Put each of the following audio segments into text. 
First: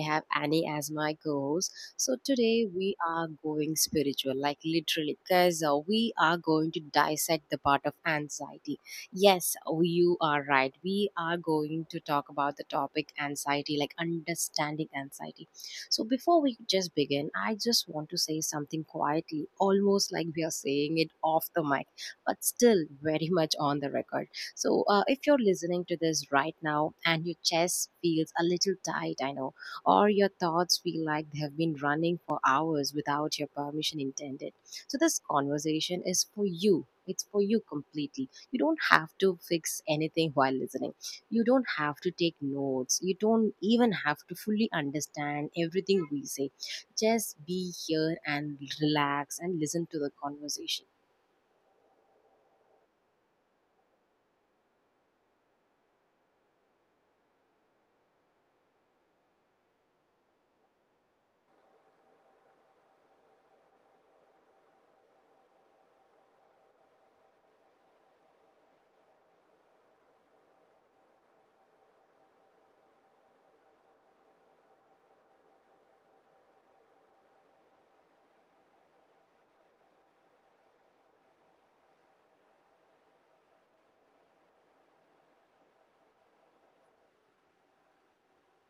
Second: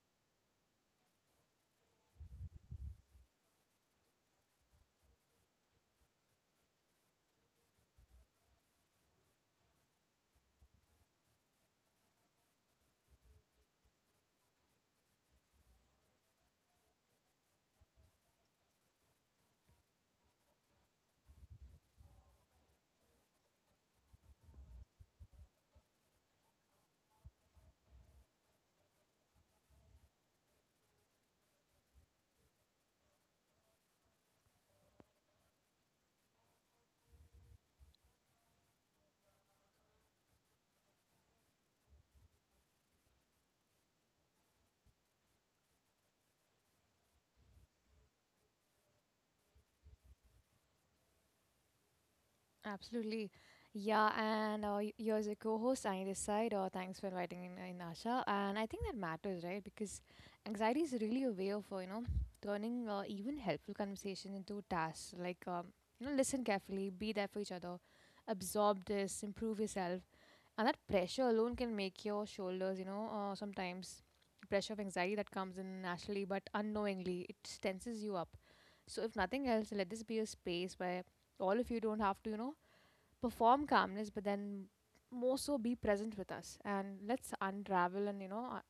have Annie as my co-host. So today we are going spiritual, like literally, because we are going to dissect the part of anxiety. Yes, you are right. We are going to talk about the topic anxiety, like understanding anxiety. So before we just begin, I just want to say something quietly, almost like we are saying it off the mic, but still very much on the record. So, if you're listening to this right now and your chest feels a little tight, I know, or your thoughts feel like they have been running for hours without your permission intended. So, this conversation is for you. It's for you completely. You don't have to fix anything while listening. You don't have to take notes. You don't even have to fully understand everything we say. Just be here and relax and listen to the conversation. Absolutely. Yeah, and you're the co-host, Sunny this side. Thanks for inviting in Asha. And I think that matters, right? Because anxiety is really a way of, turning even helpful conversation into tasks. Like, listen carefully, be there for each other, absorb this, improve yourself. And that pressure alone can make your shoulders, you know, sometimes pressure of anxiety that comes in naturally, but unknowingly, it tenses you up. So if nothing else, let this be a space where all of you don't have to, perform calmness but then more so be present with us, and let's unravel and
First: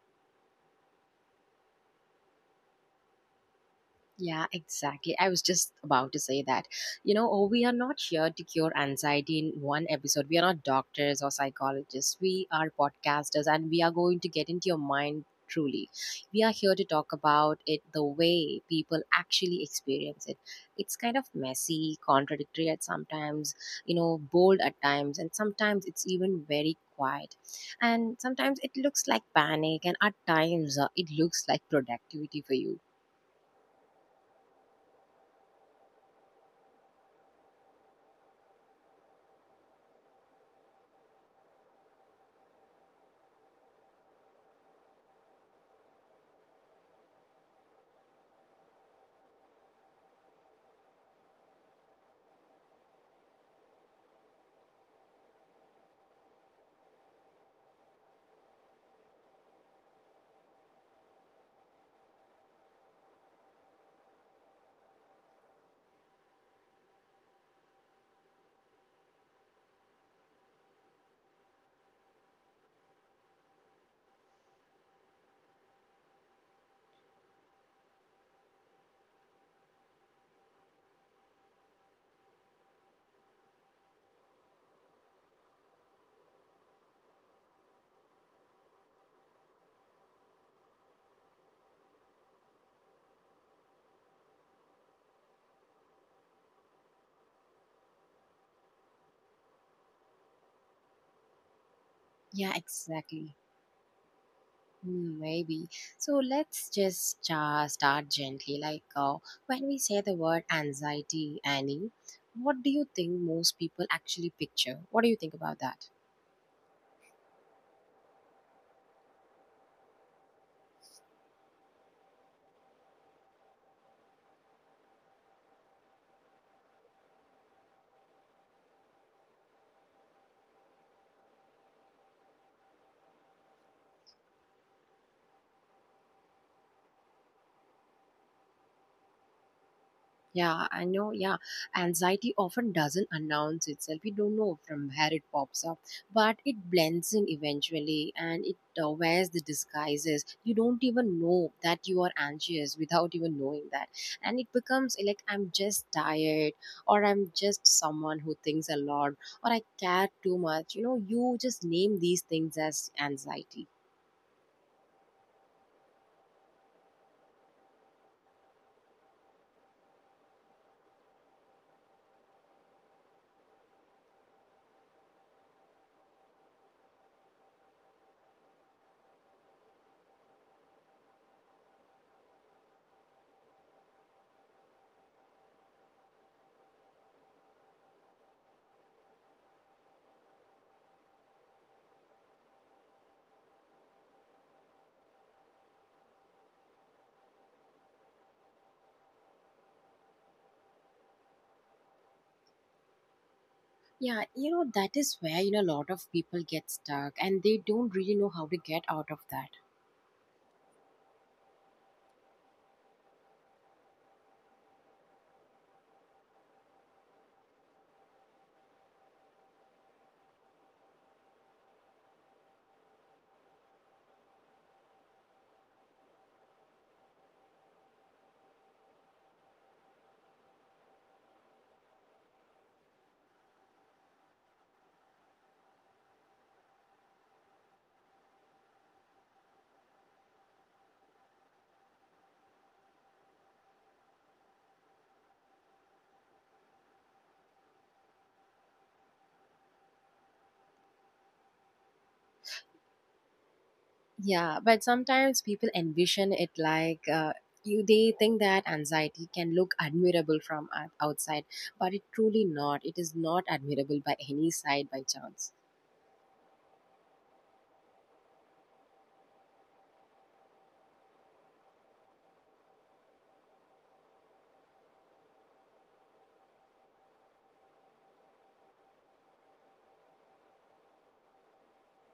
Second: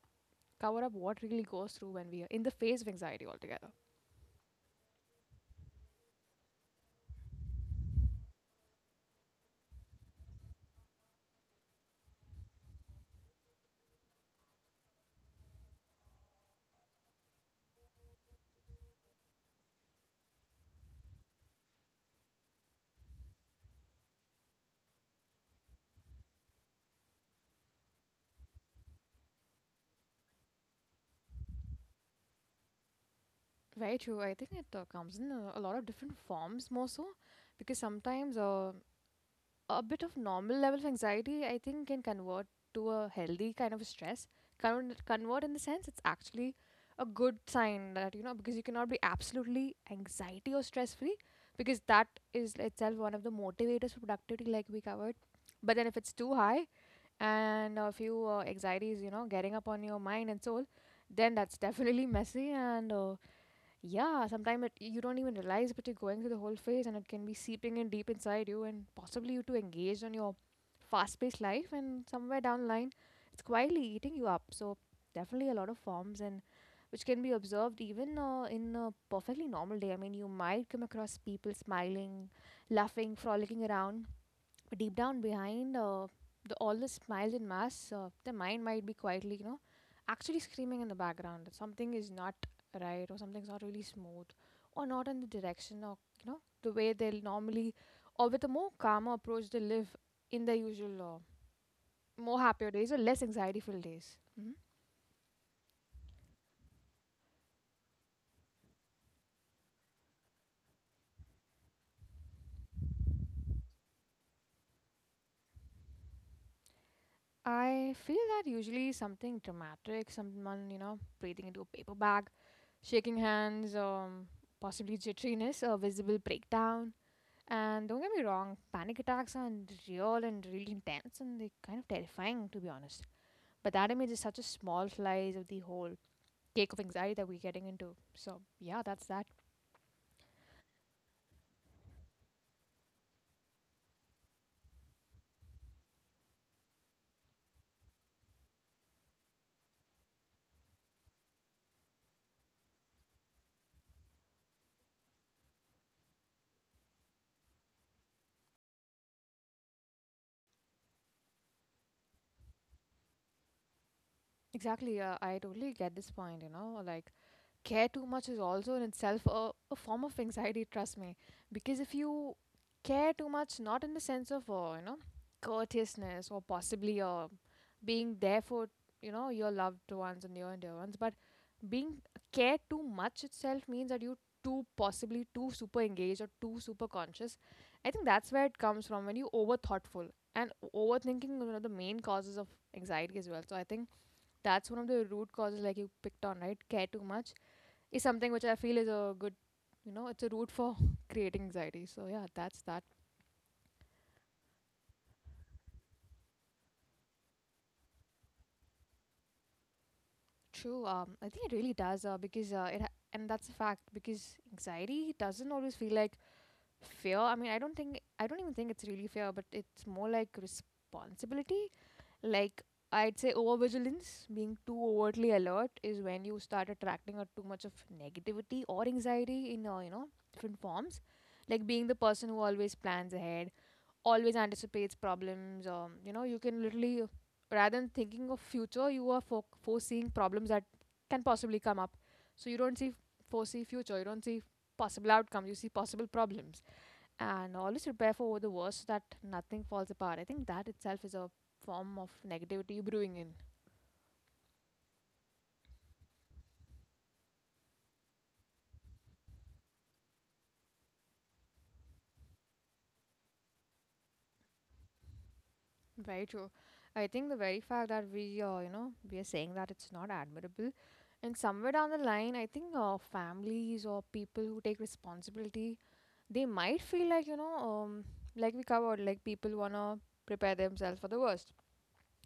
cover up what really goes through when we are in the face of anxiety altogether. Yeah, exactly. I was just about to say that. You know, oh, we are not here to cure anxiety in one episode. We are not doctors or psychologists. We are podcasters and we are going to get into your mind truly. We are here to talk about it the way people actually experience it. It's kind of messy, contradictory at sometimes, you know, bold at times, and sometimes it's even very quiet. And sometimes it looks like panic, and at times it looks like productivity for you. Very true. I think it comes in a lot of different forms, more so because sometimes a bit of normal level of anxiety, I think, can convert to a healthy kind of stress. Convert in the sense, it's actually a good sign that, you know, because you cannot be absolutely anxiety or stress free, because that is itself one of the motivators for productivity, like we covered. But then if it's too high and a few anxieties, you know, getting up on your mind and soul, then that's definitely messy and yeah, sometimes it you don't even realize, but you're going through the whole phase, and it can be seeping in deep inside you, and possibly you too engaged on your fast-paced life, and somewhere down the line, it's quietly eating you up. So definitely a lot of forms, and which can be observed even in a perfectly normal day. I mean, you might come across people smiling, laughing, frolicking around, but deep down behind all the smiles and masks, the mind might be quietly, you know, actually screaming in the background that something is not right, or something's not really smooth or not in the direction, or, you know, the way they'll normally or with a more calmer approach they live in their usual more Yeah, happier days or less exactly. anxiety filled days. Maybe. So let's just start gently. Like when we say the word anxiety, Annie, what do you think most people actually picture? What do you think about that? I feel that usually something dramatic, someone, you know, breathing into a paper bag, shaking hands, possibly jitteriness, a visible breakdown. And don't get me wrong, panic attacks are real and really intense, and they're kind of terrifying, to be honest. But that image is such a small slice of the whole cake of anxiety that we're getting into. So, yeah, that's that. Yeah, I know. Yeah, anxiety often doesn't announce itself. We don't know from where it pops up, but it blends in eventually, and it wears the disguises. You don't even know that you are anxious without even knowing that. And it becomes like, I'm just tired, or I'm just someone who thinks a lot, or I care too much. You know, you just name these things as anxiety. Exactly, I totally get this point, you know, like care too much is also in itself a form of anxiety, trust me. Because if you care too much, not in the sense of, courteousness, or possibly being there for, you know, your loved ones and your dear ones, but being care too much itself means that you too possibly too super engaged or too super conscious. I think that's where it comes from when you over thoughtful, and overthinking is one of the main causes of anxiety as well. So I think that's one of the root causes, like you picked on, right? Care too much is something which I feel is a good, you know, it's a root for creating anxiety. So yeah, that's that. Yeah, that is where, a lot of people get stuck and they don't really know how to get out of that. True. Um, I think it really does. And that's a fact, because anxiety doesn't always feel like fear. I mean, I don't even think it's really fear, but it's more like responsibility. Like, I'd say overvigilance, being too overtly alert is when you start attracting or too much of negativity or anxiety in you know, different forms. Like being the person who always plans ahead, always anticipates problems, you know, you can literally rather than thinking of future, you are foreseeing problems that can possibly come up. So you don't see foresee future, you don't see possible outcomes, you see possible problems and always prepare for the worst so that nothing falls apart. I think that itself is a form of negativity brewing in. Yeah, but sometimes people envision it like you. They think that anxiety can look admirable from outside, but it truly not. It is not admirable by any side by chance. Very true. I think the very fact that we, we are saying that it's not admirable, and somewhere down the line, I think families or people who take responsibility, they might feel like, you know, like we covered, like people wanna prepare themselves for the worst,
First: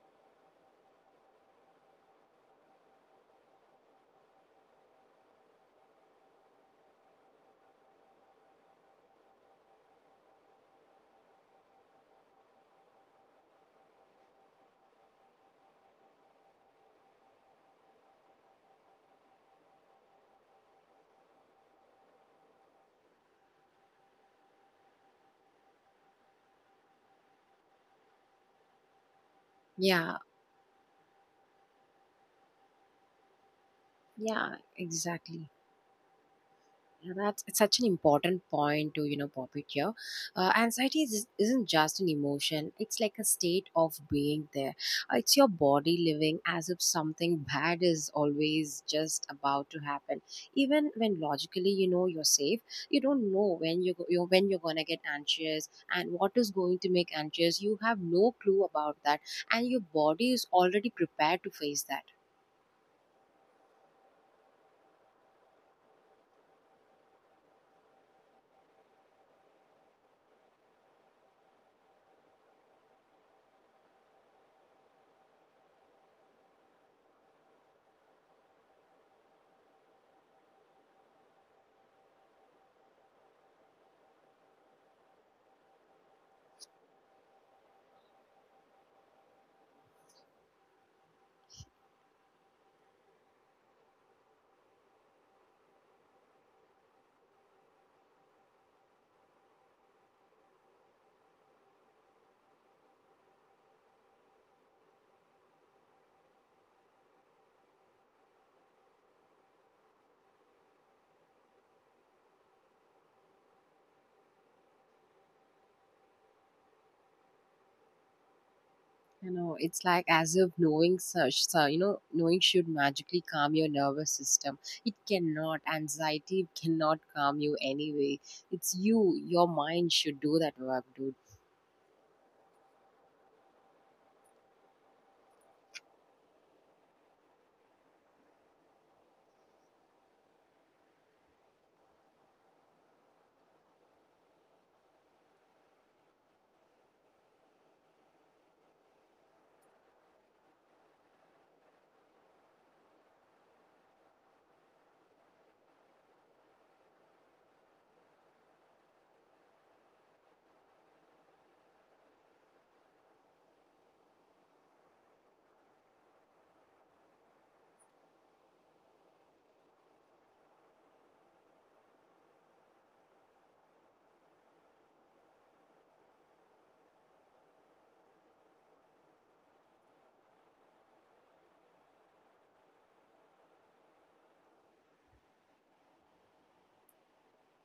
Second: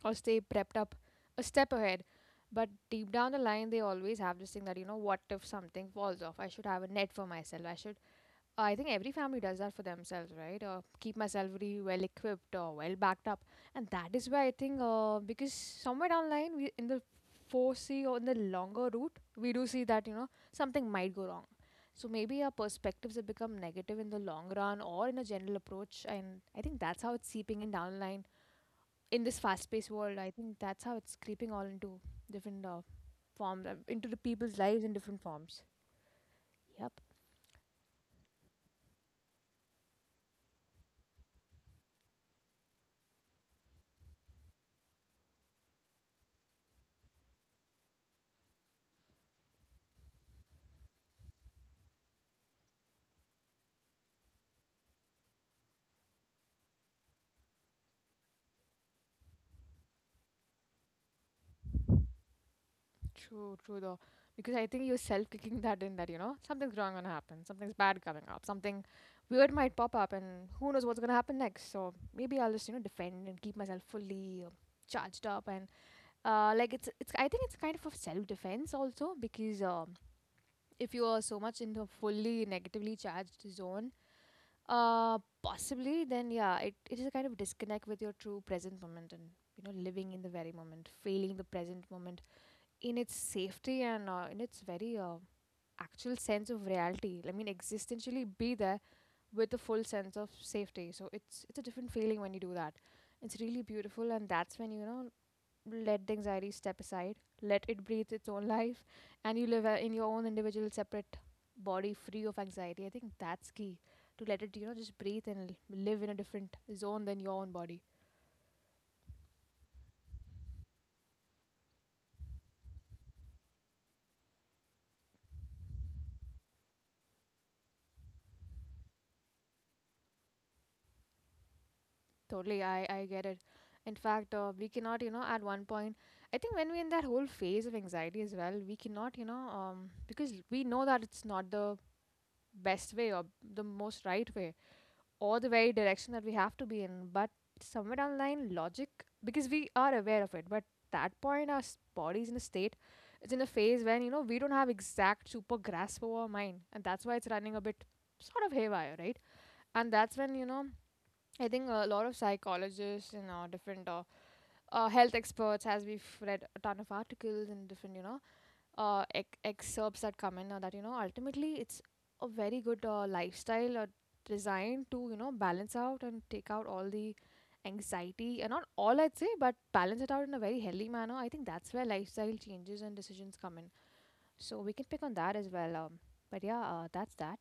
or stay prepped up a step ahead. But deep down the line, they always have this thing that, you know, what if something falls off? I should have a net for myself. I should, I think every family does that for themselves, right? Or keep myself really well equipped or well backed up. And that is why I think, because somewhere down the line, we, in the foresee, or in the longer route, we do see that, you know, something might go wrong. So maybe our perspectives have become negative in the long run or in a general approach. And I think that's how it's seeping in down the line, in this fast-paced world. I Yeah, think that's how it's creeping all into different forms, into the people's yeah, lives in different forms. exactly. Yep. Yeah, That's it's such an important point to pop it here. Anxiety isn't just an emotion; it's like a state of being there. It's your body living as if something bad is always just about to happen. Even when logically you know you're safe, you don't know when you're gonna get anxious and what is going to make anxious. You have no clue about that, and your body is already prepared to face that. True, true though. Because I think you're self kicking that in that, you know, something's wrong gonna happen, something's bad coming up, something weird might pop up, and who knows what's gonna happen next. So maybe I'll just, you know, defend and keep myself fully charged up and uh, like it's I think it's kind of a self defense also, because um, if you are so much in the fully negatively charged zone, uh, possibly, then yeah, it is a kind of disconnect with your true present moment, and you know, living in the very moment, feeling the present moment in its safety and in its very actual sense of reality. I mean, existentially be there with a full sense of safety. So it's a different feeling when you do that. It's really beautiful, and that's when, you know, let the anxiety step aside, let it breathe its own life, and you live in your own individual, separate body free of anxiety. I think that's key to let it, you know, just breathe and live in a different zone than your own body. You know, it's like as if knowing such, so, knowing should magically calm your nervous system. It cannot. Anxiety cannot calm you anyway. It's you, your mind should do that work, dude. Totally, I get it. In fact, we cannot, you know, at one point, I think when we're in that whole phase of anxiety as well, we cannot, you know, because we know that it's not the best way, or the most right way, or the very direction that we have to be in. But somewhere down the line, logic, because we are aware of it, but that point, our body is in a state, it's in a phase when, you know, we don't have exact super grasp over our mind. And that's why it's running a bit sort of haywire, right? And that's when, you know, I think a lot of psychologists and different health experts, as we've read a ton of articles and different, you know, excerpts that come in, that you know, ultimately it's a very good lifestyle designed to, you know, balance out and take out all the anxiety, and not all I'd say, but balance it out in a very healthy manner. I think that's where lifestyle changes and decisions come in. So we can pick on that as well. But yeah, that's that.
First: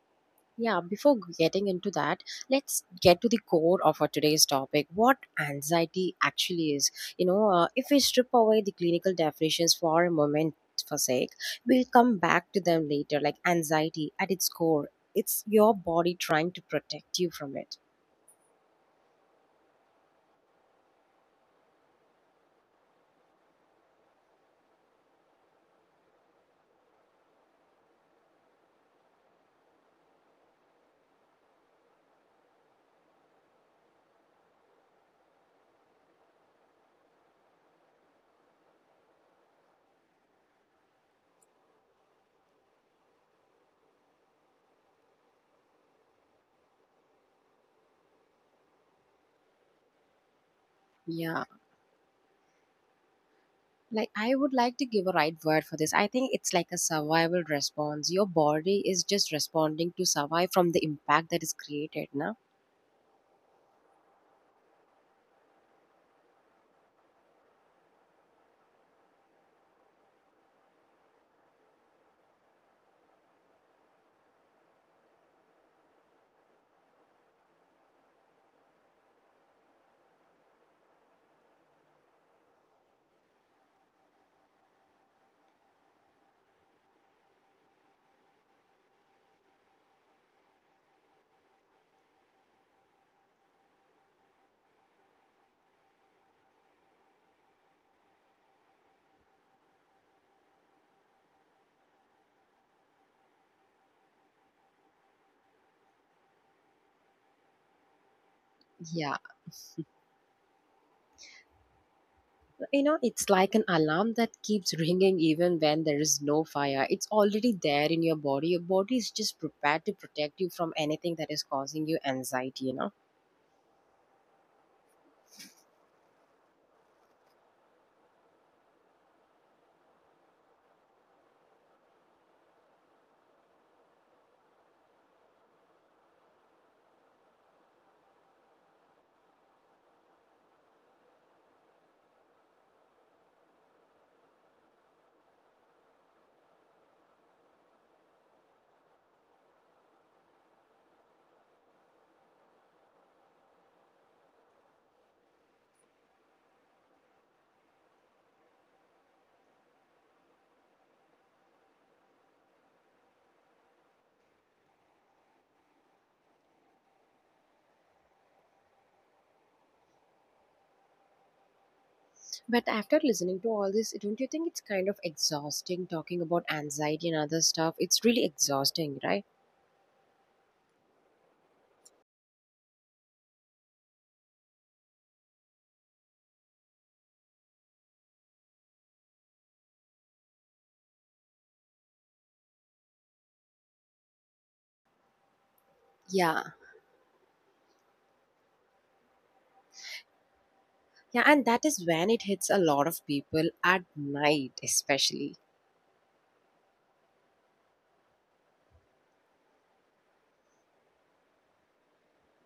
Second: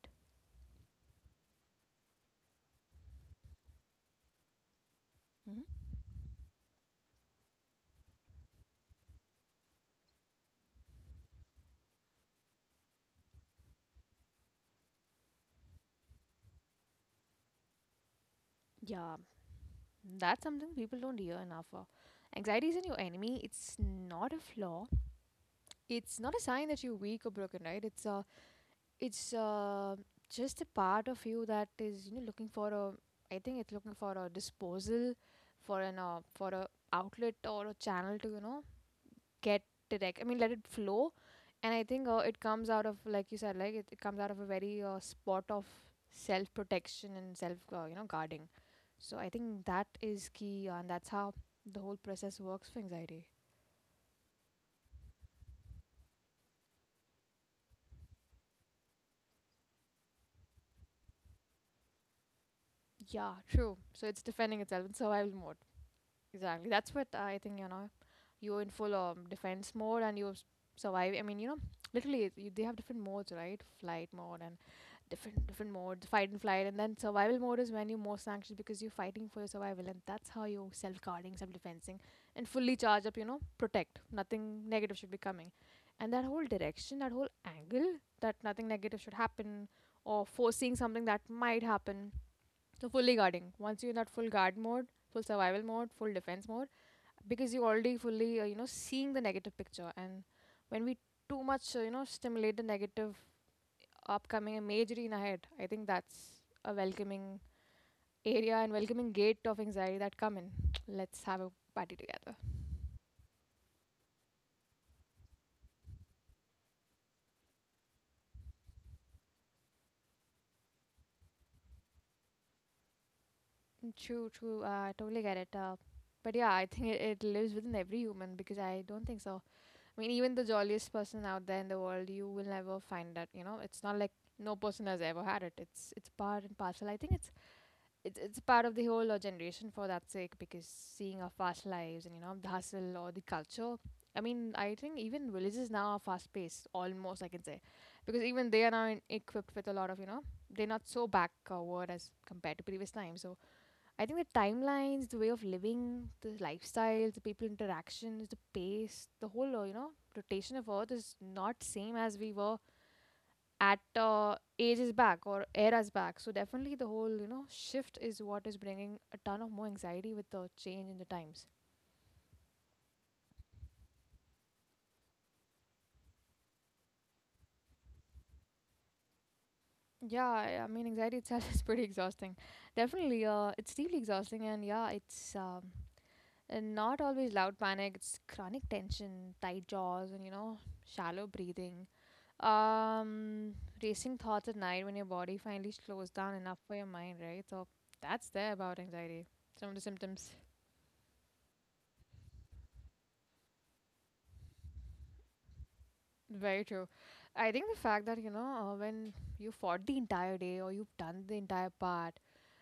Yeah, before getting into that, let's get to the core of our today's topic what Hmm. anxiety actually is. You know, if we strip away the clinical definitions for a moment, for sake, we'll come back to them later. Like anxiety at its core, it's your body trying to protect you from it. Yeah, that's something people don't hear enough. Anxiety isn't your enemy. It's not a flaw. It's not a sign that you're weak or broken, right? It's just a part of you that is, you know, looking for a, I think it's looking for a disposal, for an for a outlet or a channel to, you know, get direct. I mean, let it flow. And I think it comes out of, like you said, like it comes out of a very spot of self protection and self, you know, guarding. So I think that is key, and that's how Yeah, the whole process works for anxiety. like I would like to give a right word for this. I think it's like a survival response. Your body is just responding to survive from the impact that is created, no? Yeah, true. So it's defending itself in survival mode. Exactly. That's what I think, you know. You're in full defense mode, and you survive. I mean, you know, literally, they have different modes, right? Flight mode and different modes, fight and flight. And then survival mode is when you're most anxious, because you're fighting for your survival. And that's how you're self guarding, self defensing, and fully charge up, you know, protect. Nothing negative should be coming. And that whole direction, that whole angle that nothing negative should happen, or foreseeing something that might happen. So, fully guarding. Once you're in that full guard mode, full survival mode, full defense mode because you already fully you know seeing the negative picture and when we too much you know stimulate the negative upcoming imagery in our head. I think that's a welcoming area and welcoming Yeah, gate of anxiety that come in. Let's have a party together. It's like an alarm that keeps ringing even when there is no fire. It's already there in your body. Your body is just prepared to protect you from anything that is causing you anxiety. Mm, true. I totally get it. But yeah, I think it lives within every human, because I don't think so. I mean, even the jolliest person out there in the world, you will never find that, you know. It's not like no person has ever had it. It's part and parcel. I think it's part of the whole generation for that sake, because seeing our fast lives and you know the hustle or the culture. I mean, I think even villages now are fast paced almost, I can say, because even they are now equipped with a lot of, you know, they're not so backward as compared to previous times. So I think the timelines, the way of living, the lifestyles, the people interactions, the pace, the whole you know rotation of earth is not same as we were at ages back or eras back. So definitely the whole you know shift is what is bringing a ton of more anxiety with the change in the times. But after listening to all this, don't you think it's kind of exhausting talking about anxiety and other stuff? It's really exhausting, right? Yeah, I mean anxiety itself is pretty exhausting. Definitely, it's deeply exhausting, and yeah, it's not always loud panic. It's chronic tension, tight jaws, and you know shallow breathing. Um, Racing thoughts at night when your body finally slows down Yeah, enough for your mind, right? So that's there about anxiety. Some of the symptoms. yeah, and that is when it hits a lot of people at night, especially. Very true. I think the fact that, you know, when you fought the entire day or you've done the entire part,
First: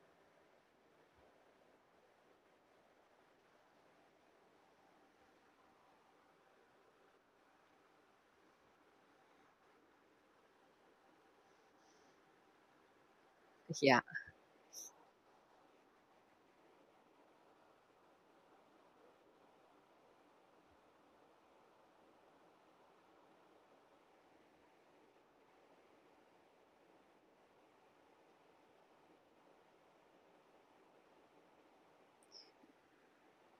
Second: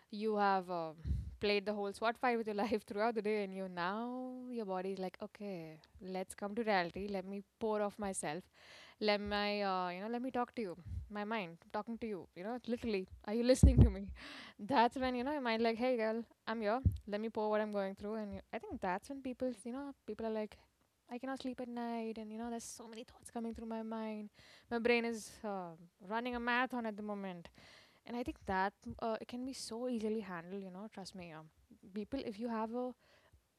you have played the whole SWAT fight with your life throughout the day, and you now your body is like, okay, let's come to reality. Let me pour off myself, let my you know, let me talk to you, my mind talking to you, you know, literally, are you listening to Yeah, me? That's when you know my mind like, hey girl, I'm here, let me pour what I'm going through. I think that's when people, you know, people are like, I cannot sleep at night, and you know there's so many thoughts coming through my mind, my brain is running a marathon at the moment. And I think that it can be so easily handled, you know, trust me. People, if you have a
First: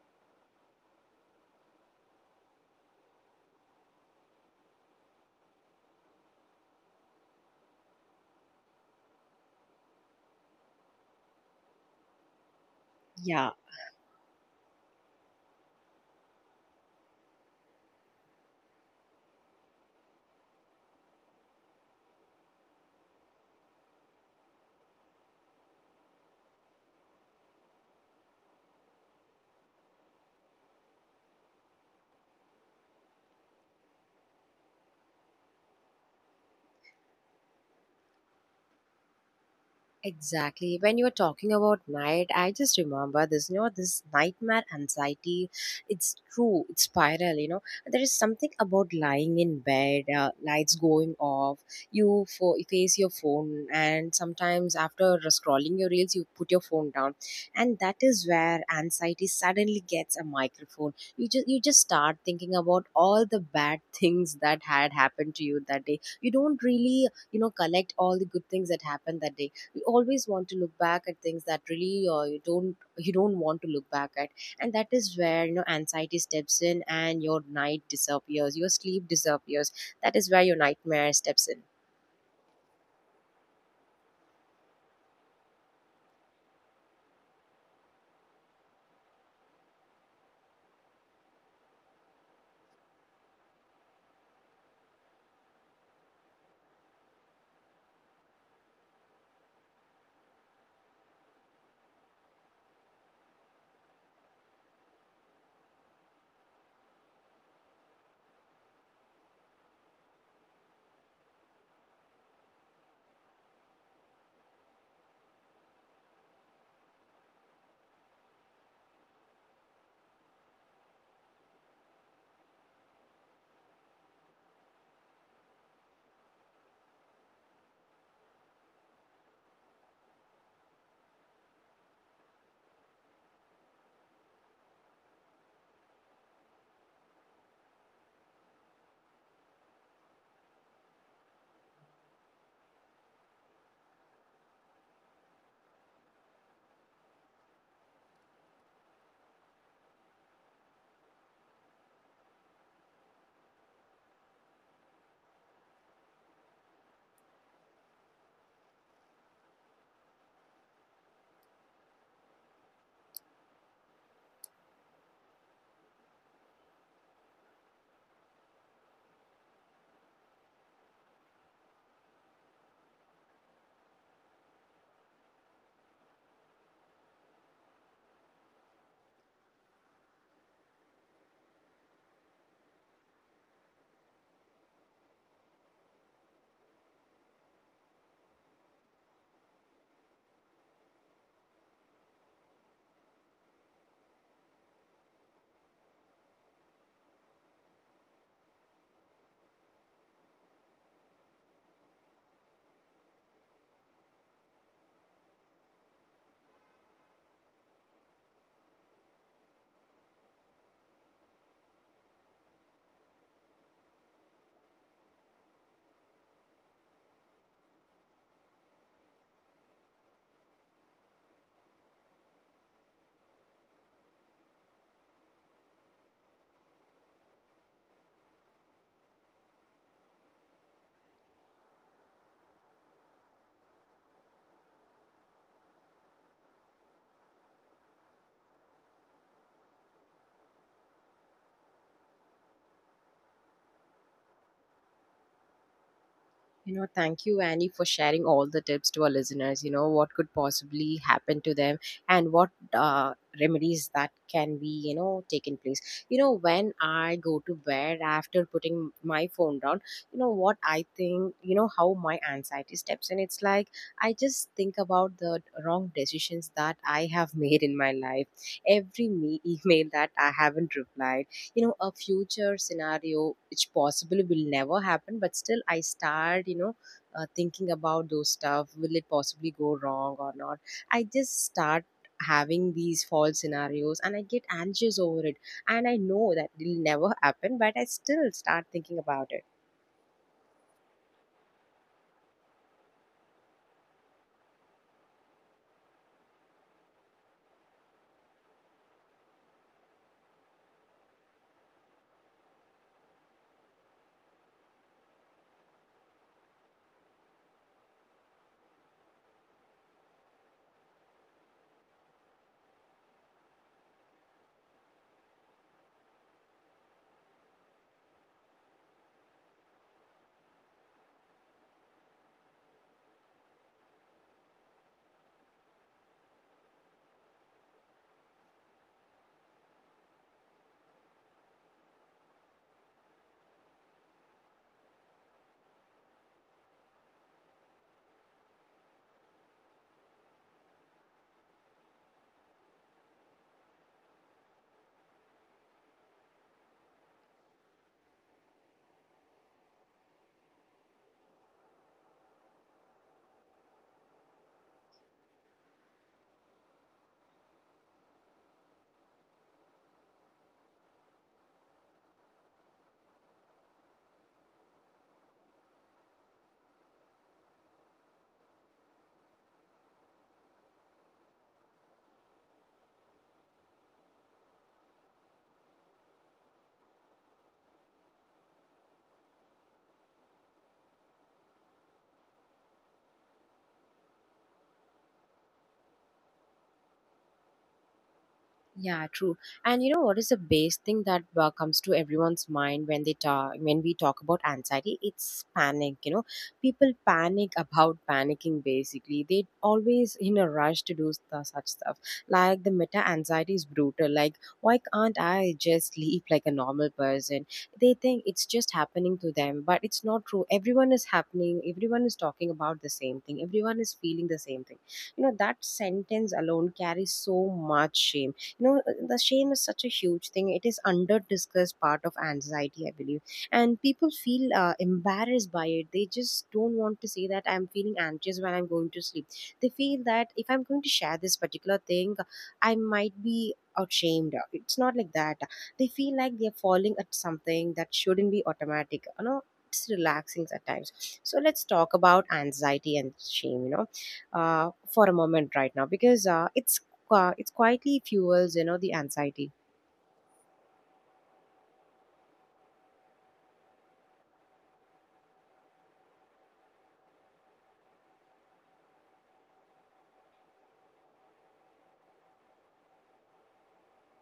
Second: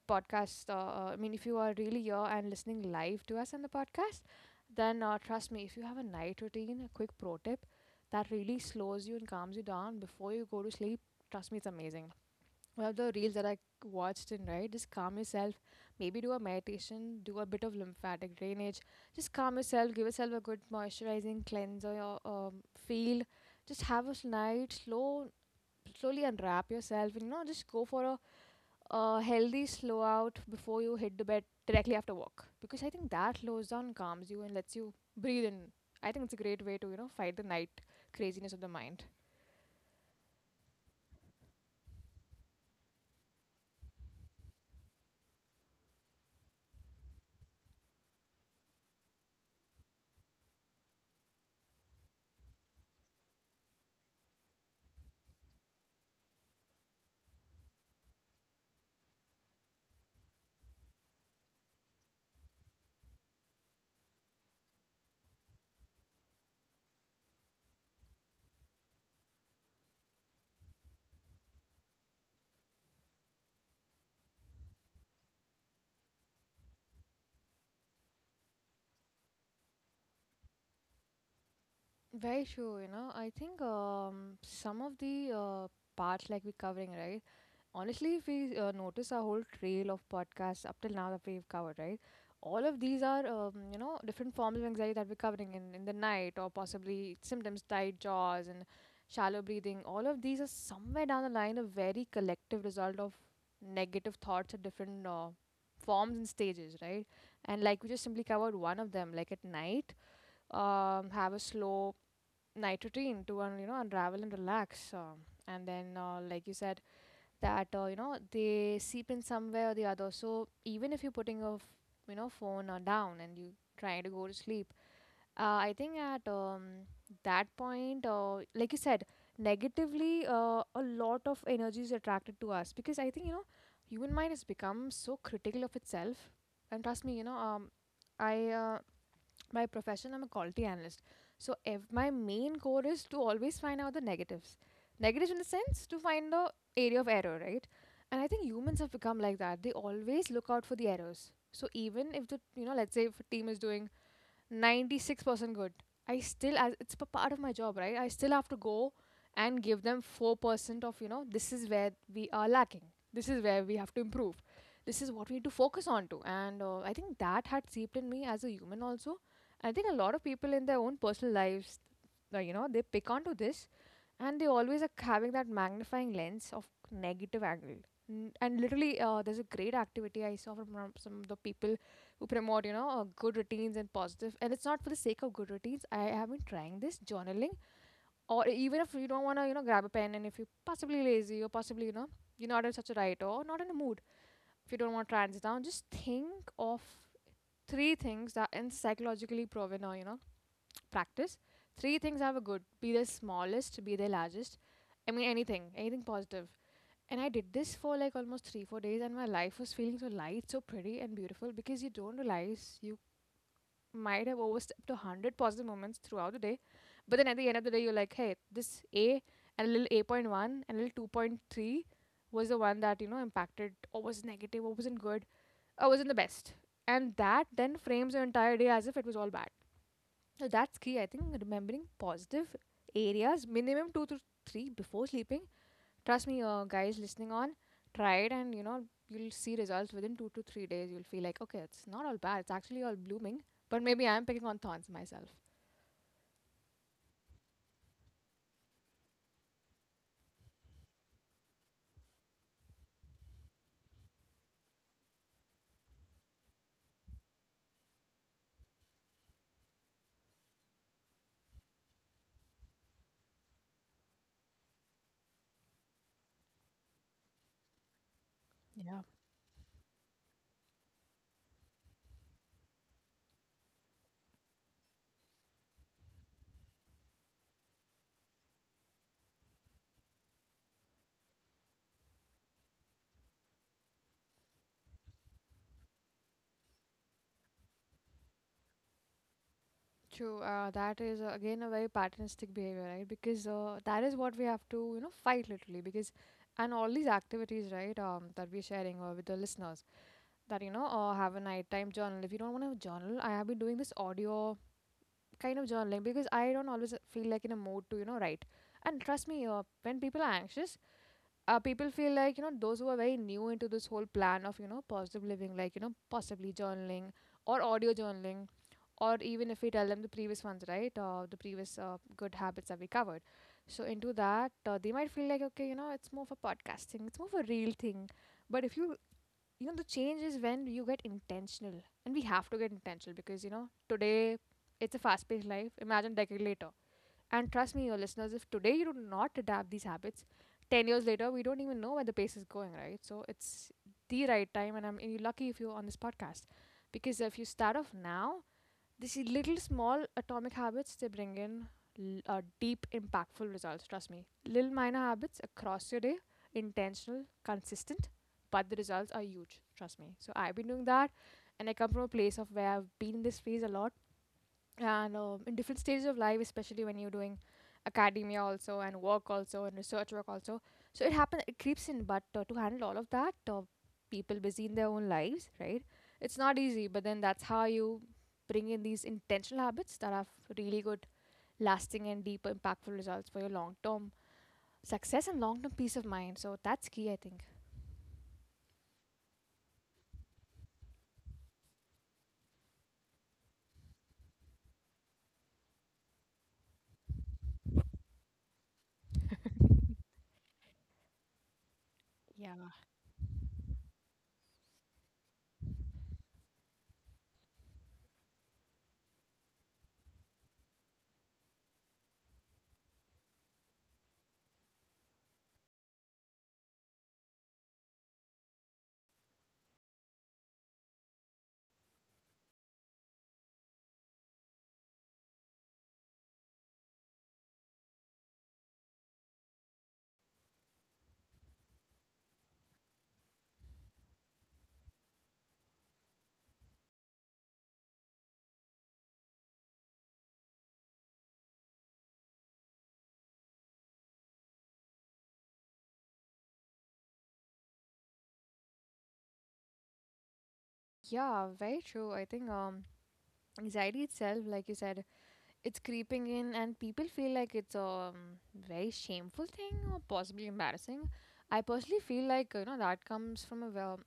podcast, I mean, if you are really here and listening live to us on the podcast, then trust me, if you have a night routine, a quick pro tip that really slows you and calms you down before you go to sleep, trust me, it's amazing. One of the reels that yeah. I watched in, right? Just calm yourself. Maybe do a meditation, do a bit of lymphatic drainage. Just calm yourself, give yourself a good moisturizing cleanser, your feel. Just have a night, slowly unwrap yourself, and you know, just go for a healthy slow out before you hit the bed directly after work, because I think that slows down, calms you, and lets you breathe in. I think it's a great way to you know fight the night craziness of the mind. Exactly. When you were talking about night, I just remember this nightmare anxiety. It's true, it's spiral. There is something about lying in bed, lights going off, you face your phone, and sometimes after scrolling your reels, you put your phone down. And that is where anxiety suddenly gets a microphone. You just start thinking about all the bad things that had happened to you that day. You don't really, collect all the good things that happened that day. You always want to look back at things that really, you don't want to look back at. And that is where, anxiety steps in, and your night disappears, your sleep disappears. That is where your nightmare steps in. Very true. You know, I think some of the parts like we're covering, right? Honestly, if we notice our whole trail of podcasts up till now that we've covered, right? All of these are, you know, different forms of anxiety that we're covering in the night, or possibly symptoms, tight jaws and shallow breathing. All of these are somewhere down the line a very collective result of negative thoughts at different forms and stages, right? And like we just simply covered one of them, like at night, have a slow night routine to, you know, unravel and relax. And then, like you said, that you know they seep in somewhere or the other. So even if you're putting a you know phone down and you trying to go to sleep, I think at that point, like you said, negatively, a lot of energy is attracted to us, because I think you know human mind has become so critical of itself. And trust me, you know, I by profession I'm a quality analyst. So if my main core is to always find out the negatives, negatives in the sense to find the area of error, right? And I think humans have become like that, they always look out for the errors. So even if the you know, let's say if a team is doing 96% good. I still, as it's a part of my job, right? I still have to go and give them 4% of, you know, this is where we are lacking. This is where we have to improve. This is what we need to focus on to. And I think that had seeped in me as a human also. I think a lot of people in their own personal lives, you know, they pick onto this, and they always are having that magnifying lens of negative angle. And literally, there's a great activity I saw from some of the people who promote, you know, good routines and positive. And it's not for the sake of good routines. I have been trying this journaling, or even if you don't want to, you know, grab a pen, and if you're possibly lazy or possibly you know you're not in such a right or not in a mood, if you don't want to write this down, just think of three things that in psychologically proven or you know practice. Three things, have a good, be the smallest, be the largest. I mean, anything, anything positive. And I did this for like almost three, four days, and my life was feeling so light, so pretty, and beautiful, because you don't realize you might have overstepped a hundred positive moments throughout the day, but then at the end of the day, you're like, hey, this A and a little 8.1 and a little 2.3 was the one that you know impacted or was negative or wasn't good or wasn't the best, and that then frames your entire day as if it was all bad. So that's key, I think, remembering positive areas minimum two to three before sleeping. Trust me, guys listening on, try it, and you know, you'll see results within 2 to 3 days. You'll feel like, okay, it's not all bad. It's actually all blooming. But maybe I'm picking on thorns myself. You know, thank you, Annie, for sharing all the tips to our listeners. You know, what could possibly happen to them, and what remedies that can be taken place. You know, when I go to bed after putting my phone down, what I think, how my anxiety steps in. It's like I just think about the wrong decisions that I have made in my life, every Yeah. Email that I haven't replied. You know, a future scenario which possibly will never happen, but still I start thinking about those stuff. Will it possibly go wrong or not? I just start having these false scenarios and I get anxious over it. And I know that it'll never happen, but I still start thinking about it. True. That is again a very patternistic behavior, right? Because that is what we have to, you know, fight literally. Because and all these activities, right, that we're sharing with the listeners, that you know, have a nighttime journal. If you don't want to have a journal, I have been doing this audio kind of journaling because I don't always feel like in a mood to, you know, write. And trust me, when people are anxious, people feel like you know those who are very new into this whole plan of you know positive living, like you know possibly journaling or audio journaling, or even if we tell them the previous ones, right, the previous good habits that we covered, so into that, they might feel like, okay, you know it's more for podcasting, it's more for real thing. But if you, you know, the change is when you get intentional, and we have to get intentional, because you know today it's a fast paced life. Imagine decade later, and trust me, your listeners, if today you do not adapt these habits, 10 years later, we don't even know where the pace is going, right? So it's the right time, and I'm you're lucky if you're on this podcast. Because if you start off now, these little small atomic habits, they bring in deep, impactful results. Trust me. Little minor habits across your day, intentional, consistent, but the results are huge. Trust me. So I've been doing that, and I come from a place of where I've been in this phase a lot and in different stages of life, especially when you're doing academia also and work also and research work also. So it happens, it creeps in, but to handle all of that, people busy in their own lives, right? It's not easy, but then that's how you bring in these intentional habits that have really good, lasting and deep impactful results for your long term success and long term peace of mind. So that's key, I think. Yeah, true. And you know what is the base thing that comes to everyone's mind when they talk when we talk about anxiety? It's panic. You know, people panic about panicking. Basically, they always in a rush to do such stuff. Like the meta anxiety is brutal. Like, why can't I just sleep like a normal person? They think it's just happening to them, but it's not true. Everyone is happening. Everyone is talking about the same thing. Everyone is feeling the same thing. You know, that sentence alone carries so much shame. The shame is such a huge thing, it is under discussed part of anxiety, I believe. And people feel embarrassed by it. They just don't want to say that I'm feeling anxious when I'm going to sleep. They feel that if I'm going to share this particular thing, I might be ashamed. It's not like that. They feel like they're falling at something that shouldn't be automatic. You know, it's relaxing at times. So let's talk about anxiety and shame, for a moment right now, because it's quietly fuels the anxiety. Yeah, very true. I think anxiety itself, like you said, it's creeping in and people feel like it's a very shameful thing or possibly embarrassing. I personally feel like, you know, that comes from a well,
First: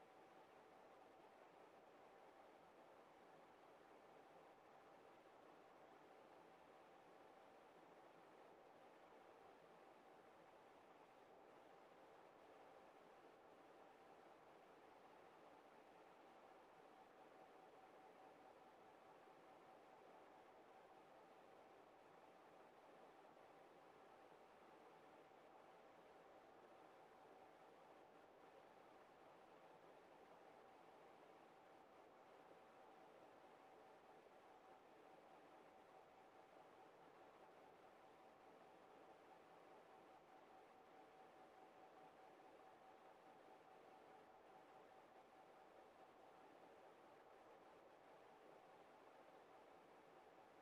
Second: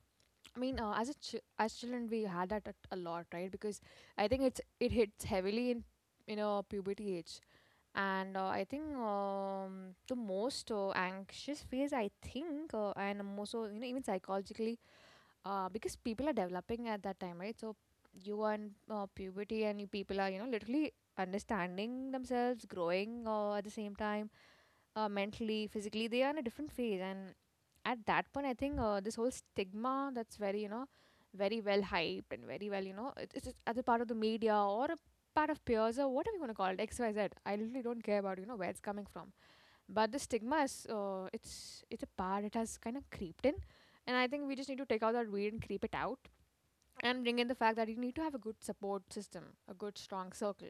I mean, as as children we had that a lot, right? Because I think it's it hits heavily in, you know, puberty age. And I think the most anxious phase, I think, and I'm also, you know, even psychologically, because people are developing at that time, right? So you are in puberty and you people are, you know, literally understanding themselves, growing at the same time, mentally, physically. They are in a different phase. And at that point, I think this whole stigma that's very, you know, very well hyped and very well, you know, it's just as a part of the media or a part of peers or whatever you want to call it, XYZ. I literally don't care about, you know, where it's coming from. But the stigma is, it's a part, it has kind of creeped in. And I think we just need to take out that weed and creep it out and bring in the fact that you need to have a good support system, a good strong circle.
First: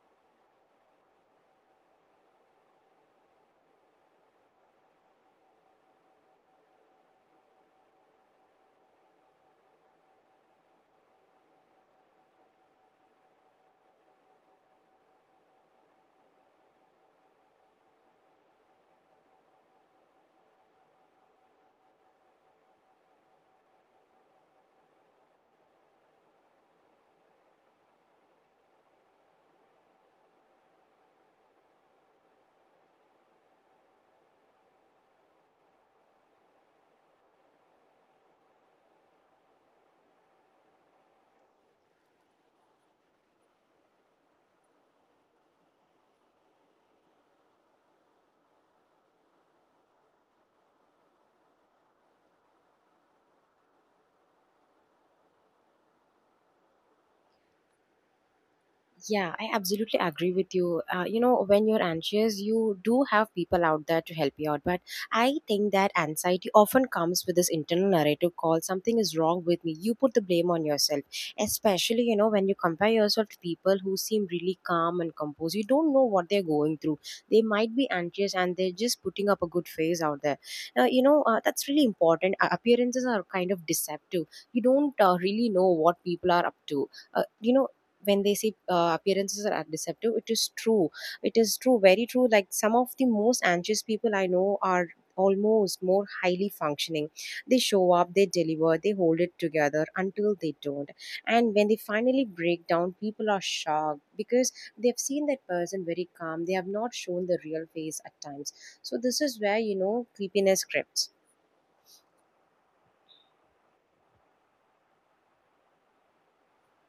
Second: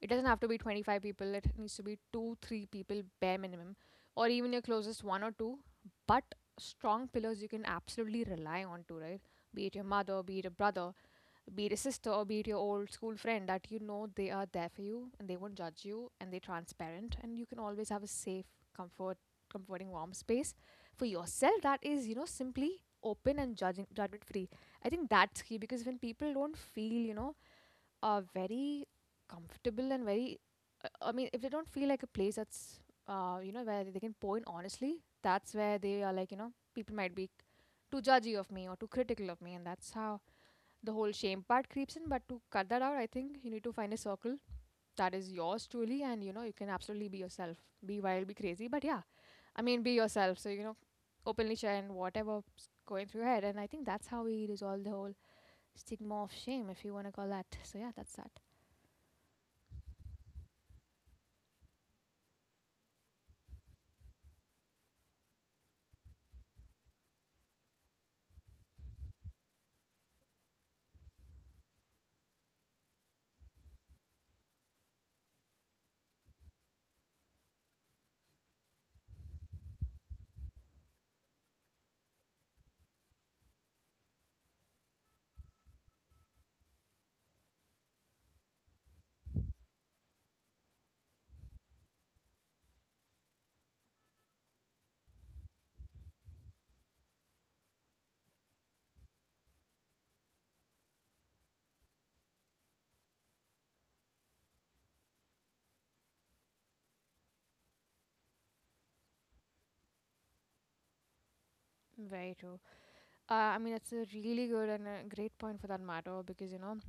It doesn't have to be 25 people, it needs to be two, three people bare minimum, or even your closest one or two, but strong pillars you can absolutely rely on to, right? Be it your mother, be it a brother, be it a sister or be it your old school friend that you know they are there for you and they won't judge you and they're transparent and you can always have a safe comfort comforting warm space for yourself that is, you know, simply open and judging judgment free. I think that's key, because when people don't feel, you know, very comfortable and very, I mean, if they don't feel like a place that's, you know, where they can pour in honestly, that's where they are like, you know, people might be too judgy of me or too critical of me, and that's how the whole shame part creeps in. But to cut that out, I think you need to find a circle that is yours truly, and you know you can absolutely be yourself, be wild, be crazy. But yeah, I mean, be yourself. So you know, openly share and whatever's going through your head. And I think that's how we resolve the whole stigma of shame, if you want to call that. So yeah, that's that. Yeah, I absolutely agree with you. You know, when you're anxious, you do have people out there to help you out. But I think that anxiety often comes with this internal narrative called something is wrong with me. You put the blame on yourself, especially, when you compare yourself to people who seem really calm and composed. You don't know what they're going through. They might be anxious and they're just putting up a good face out there. You know, that's really important. Appearances are kind of deceptive. You don't really know what people are up to. You know, when they say appearances are deceptive, it is true. It is true, very true. Like some of the most anxious people I know are almost more highly functioning. They show up, they deliver, they hold it together until they don't. And when they finally break down, people are shocked because they've seen that person very calm, they have not shown the real face at times. So this is where, creepiness creeps. Very true. I mean, it's a really good and a great point for that matter, because you know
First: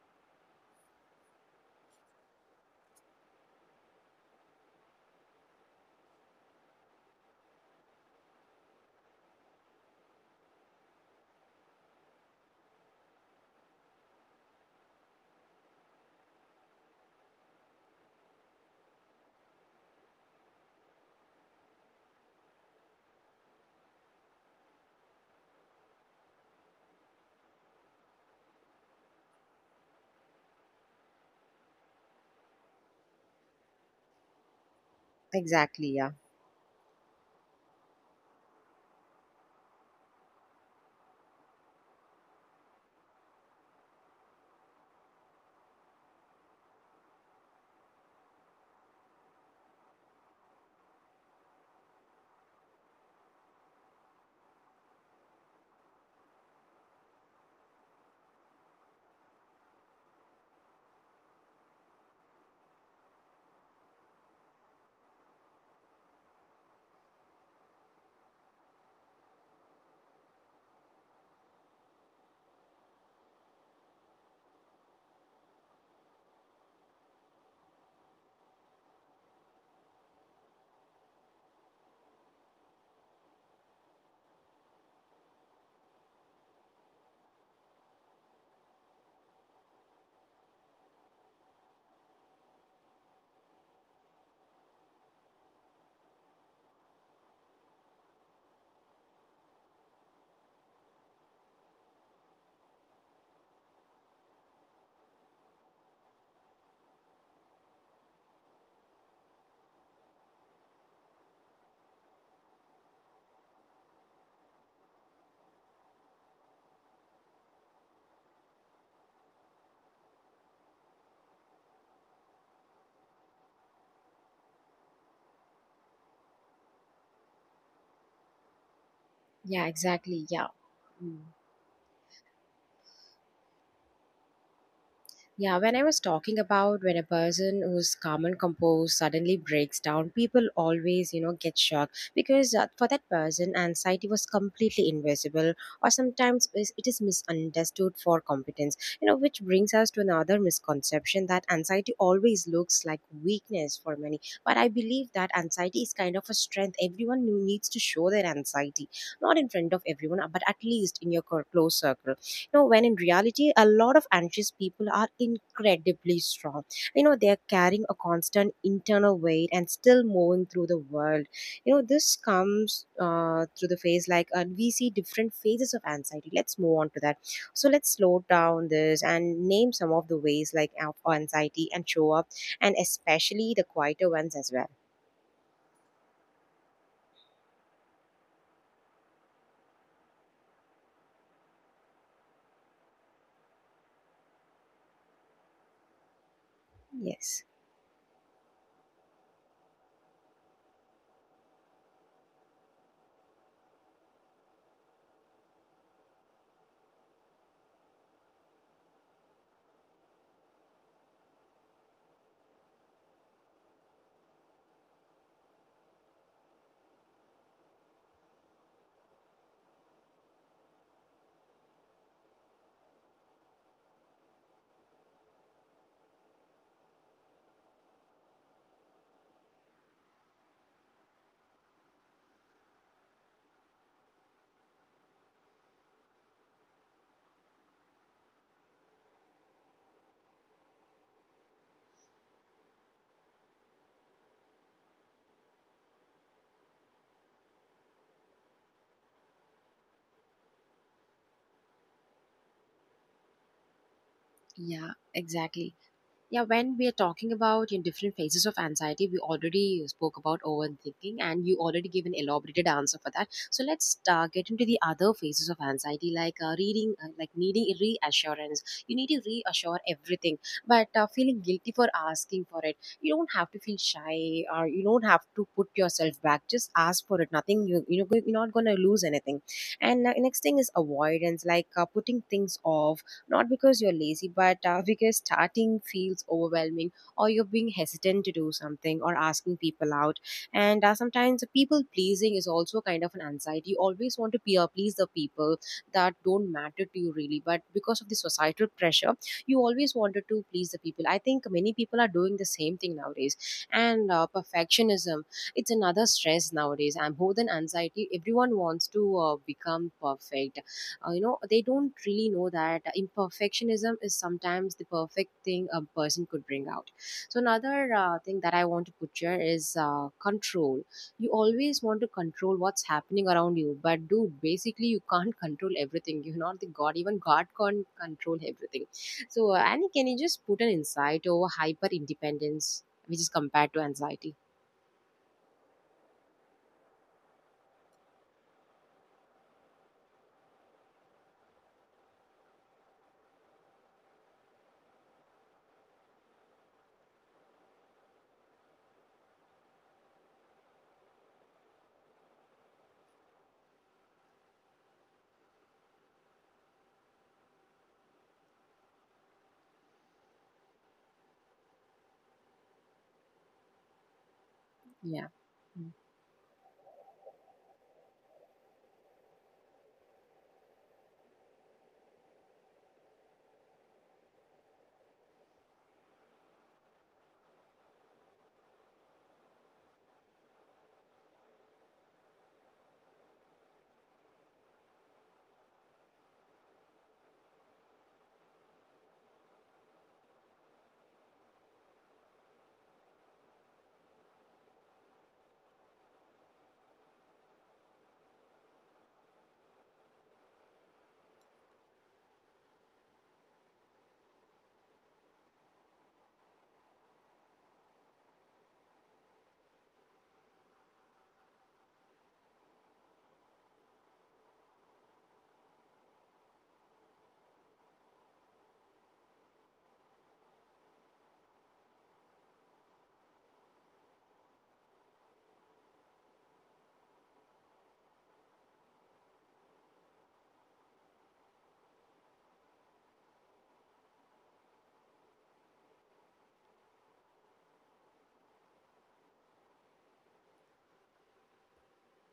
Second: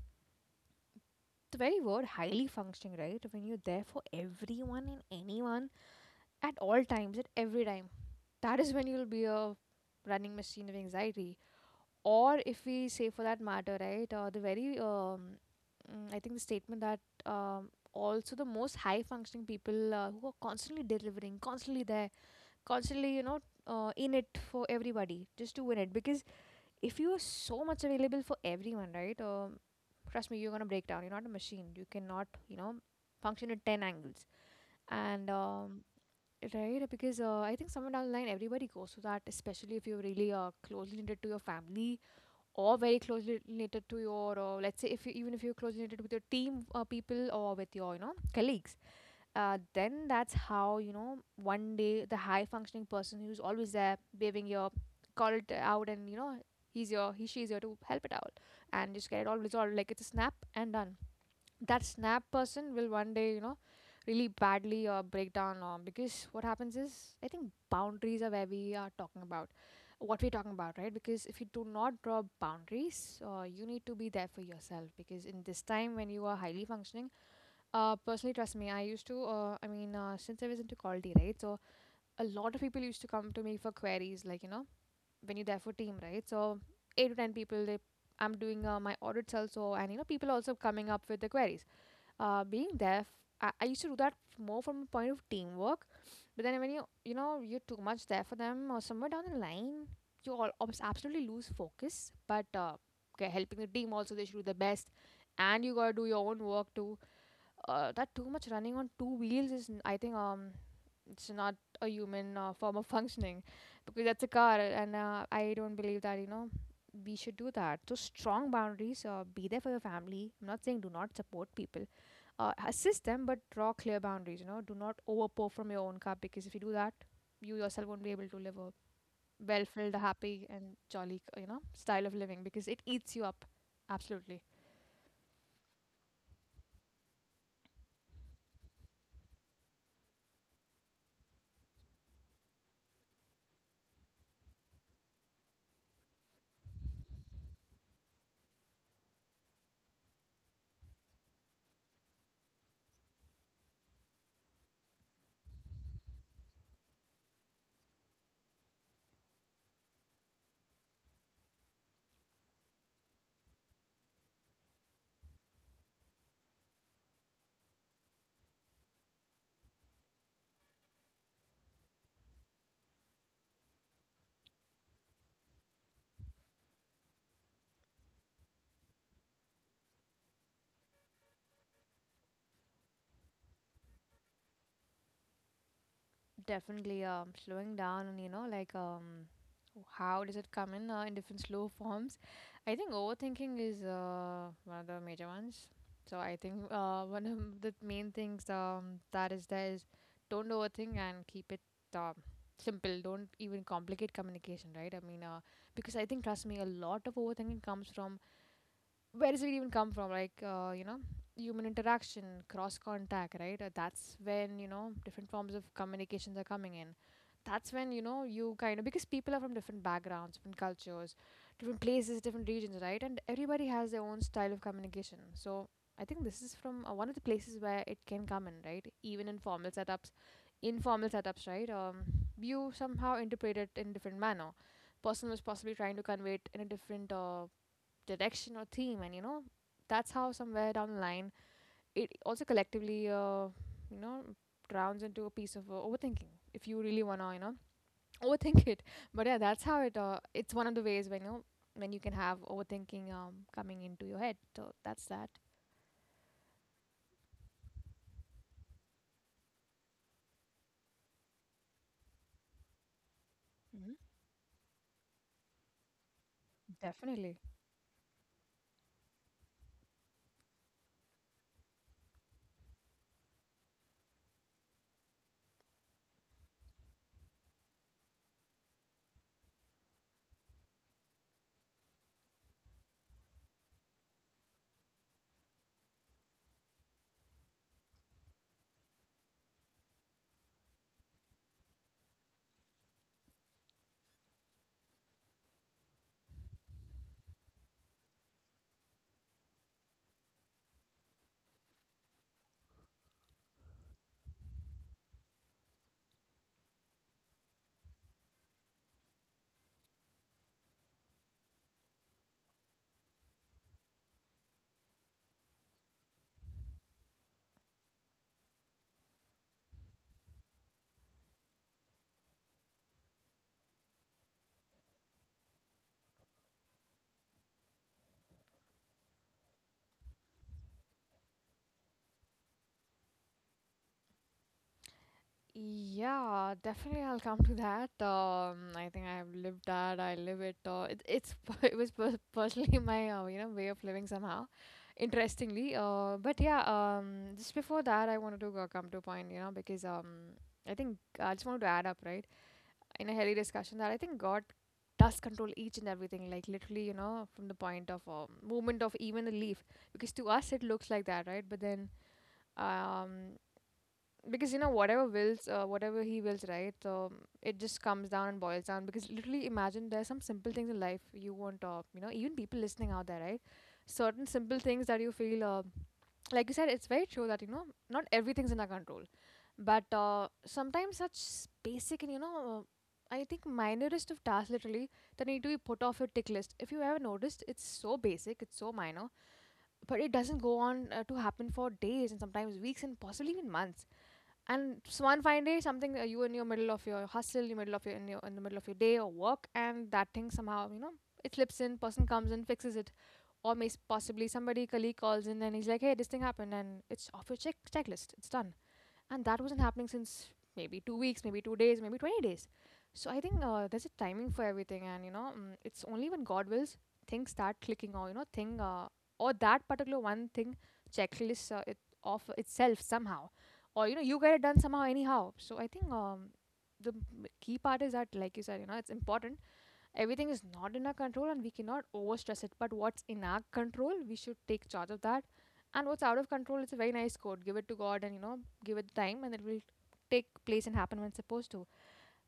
the very word highly functioning, right? When you're there for everyone and anyone at all times, at every time, that is when you'll be a running machine of anxiety. Or if we say, for that matter, right, the very, I think the statement that also the most high functioning people who are constantly delivering, constantly there, constantly, you know, in it for everybody, just to win it. Because if you are so much available for everyone, right, trust me, you're going to break down. You're not a machine. You cannot, you know, function at 10 angles. And Exactly. Yeah, Right, because I think somewhere down the line everybody goes through that, especially if you're really closely related to your family or very closely related to your, let's say, if you, even if you're closely related with your team people or with your, you know, colleagues, then that's how you know one day the high functioning person who's always there behaving your call it out, and you know he's your, he she's here to help it out and just get it all resolved like it's a snap and done. That snap person will one day, you know, really badly, break down, because what happens is, I think, boundaries are where we are talking about what we're talking about, right? Because if you do not draw boundaries, you need to be there for yourself, because in this time when you are highly functioning, personally trust me, I used to, I mean, since I was into quality, right? So a lot of people used to come to me for queries, like, you know, when you're there for team, right? So 8 to 10 people, they, I'm doing, my audits also, and you know people also coming up with the queries, being there. I used to do that more from a point of teamwork, but then when you know, you're too much there for them, or somewhere down the line, you all absolutely lose focus. But okay, helping the team also, they should do the best, and you gotta do your own work too. That too much running on two wheels is I think it's not a human form of functioning, because that's a car. And I don't believe that, you know, we should do that. So strong boundaries, be there for your family. I'm not saying do not support people, assist them, but draw clear boundaries. You know, do not overpour from your own cup, because if you do that, you yourself won't be able to live a well yeah, filled, exactly, yeah. happy and Mm. jolly, you know, style of living, because it eats you up. Absolutely. Yeah, when I was talking about when a person who's calm and composed suddenly breaks down, people always, get shocked because for that person, anxiety was completely invisible, or sometimes it is misunderstood for competence. You know, which brings us to another misconception that anxiety always looks like weakness for many. But I believe that anxiety is kind of a strength. Everyone who needs to show their anxiety, not in front of everyone, but at least in your close circle. You know, when in reality a lot of anxious people are incredibly strong. You know, they're carrying a constant internal weight and still moving through the world. You know, this comes through the phase. We see different phases of anxiety. Let's move on to that. So let's slow down this and name some of the ways of anxiety and show up, and especially the quieter ones as well. Definitely. Slowing down and, you know, like, um, how does it come in different slow forms? I think overthinking is one of the major ones. So I think one of Yes. the main things that is there is don't overthink and keep it uh, simple. Don't even complicate communication, right? I mean, because I think, trust me, a lot of overthinking comes from, where does it even come from, like, you know, human interaction, cross contact, right? That's when you know different forms of communications are coming in, that's when you know you kind of, because people are from different backgrounds, different cultures, different places, different regions, right? And everybody has their own style of communication. So I think this is from, one of the places where it can come in, right? Even in formal setups, informal setups, right? You somehow interpret it in different manner, person was possibly trying to convey it in a different direction or theme, and you know that's how somewhere down the line it also collectively, you know, rounds into a piece of overthinking, if you really want to, you know, overthink it. But yeah, that's how it, it's one of the ways when you know, when you can have overthinking coming into your head. So Yeah, that's that. exactly. Yeah, when we are talking about in different phases of anxiety, we already spoke about overthinking, and you already gave an elaborated answer for that. So Hmm. let's get into the other phases of anxiety, like reading, like Definitely. needing reassurance. You need to reassure everything, but feeling guilty for asking for it. You don't have to feel shy, or you don't have to put yourself back. Just ask for it. Nothing. You know you're not gonna lose anything. And next thing is avoidance, like putting things off not because you're lazy but because starting feels overwhelming, or you're being hesitant to do something or asking people out. And sometimes people pleasing is also kind of an anxiety. You always want to peer please the people that don't matter to you really, but because of the societal pressure, you always wanted to please the people. I think many people are doing the same thing nowadays. And perfectionism, it's another stress nowadays, and more than anxiety everyone wants to become perfect. You know, they don't really know that imperfectionism is sometimes the perfect thing a person could bring out. So another thing that I want to put here is control. You always want to control what's happening around you, but dude, basically you can't control everything. You're not the god. Even god can't control everything. So Annie, can you just put an insight over hyper independence, which is compared to anxiety? Yeah, definitely, I'll come to that. I think I've lived that. I live it. It it's it was personally my, you know, way of living somehow. Interestingly, but yeah, just before that, I wanted to, come to a point, you know, because, I think I just wanted to add up, right, in a healthy discussion, that I think God does control each and everything, like literally, you know, from the point of movement of even a leaf, because to us it looks like that, right? But then, um because you know whatever Yeah. wills, Mm, whatever he wills, right, it just comes down and boils down. Because literally imagine there's some simple things in life you want, you know, even people listening out there, right? Certain simple things that you feel, like you said, it's very true that you know not everything's in our control. But sometimes such basic and you know I think minorest of tasks, literally, that need to be put off your tick list, if you ever noticed, it's so basic, it's so minor, but it doesn't go on to happen for days and sometimes weeks and possibly even months. And one fine day, something, you in your middle of your hustle, in the middle of your in the middle of your day or work, and that thing somehow, you know, it slips in. Person comes and fixes it, or may possibly somebody colleague calls in and he's like, "Hey, this thing happened," and it's off your checklist. It's done, and that wasn't happening since maybe 2 weeks, maybe 2 days, maybe 20 days. So I think there's a timing for everything, and you know it's only when God wills things start clicking. Or you know thing or that particular one thing checklist it of itself somehow, or you know you get it done somehow anyhow. So I think the key part is that, like you said, you know, it's important. Everything is not in our control, and we cannot overstress it, but what's in our control we should take charge of. That and what's out of control, it's a very nice quote, give it to God, and you know give it time and it will take place and happen when it's supposed to.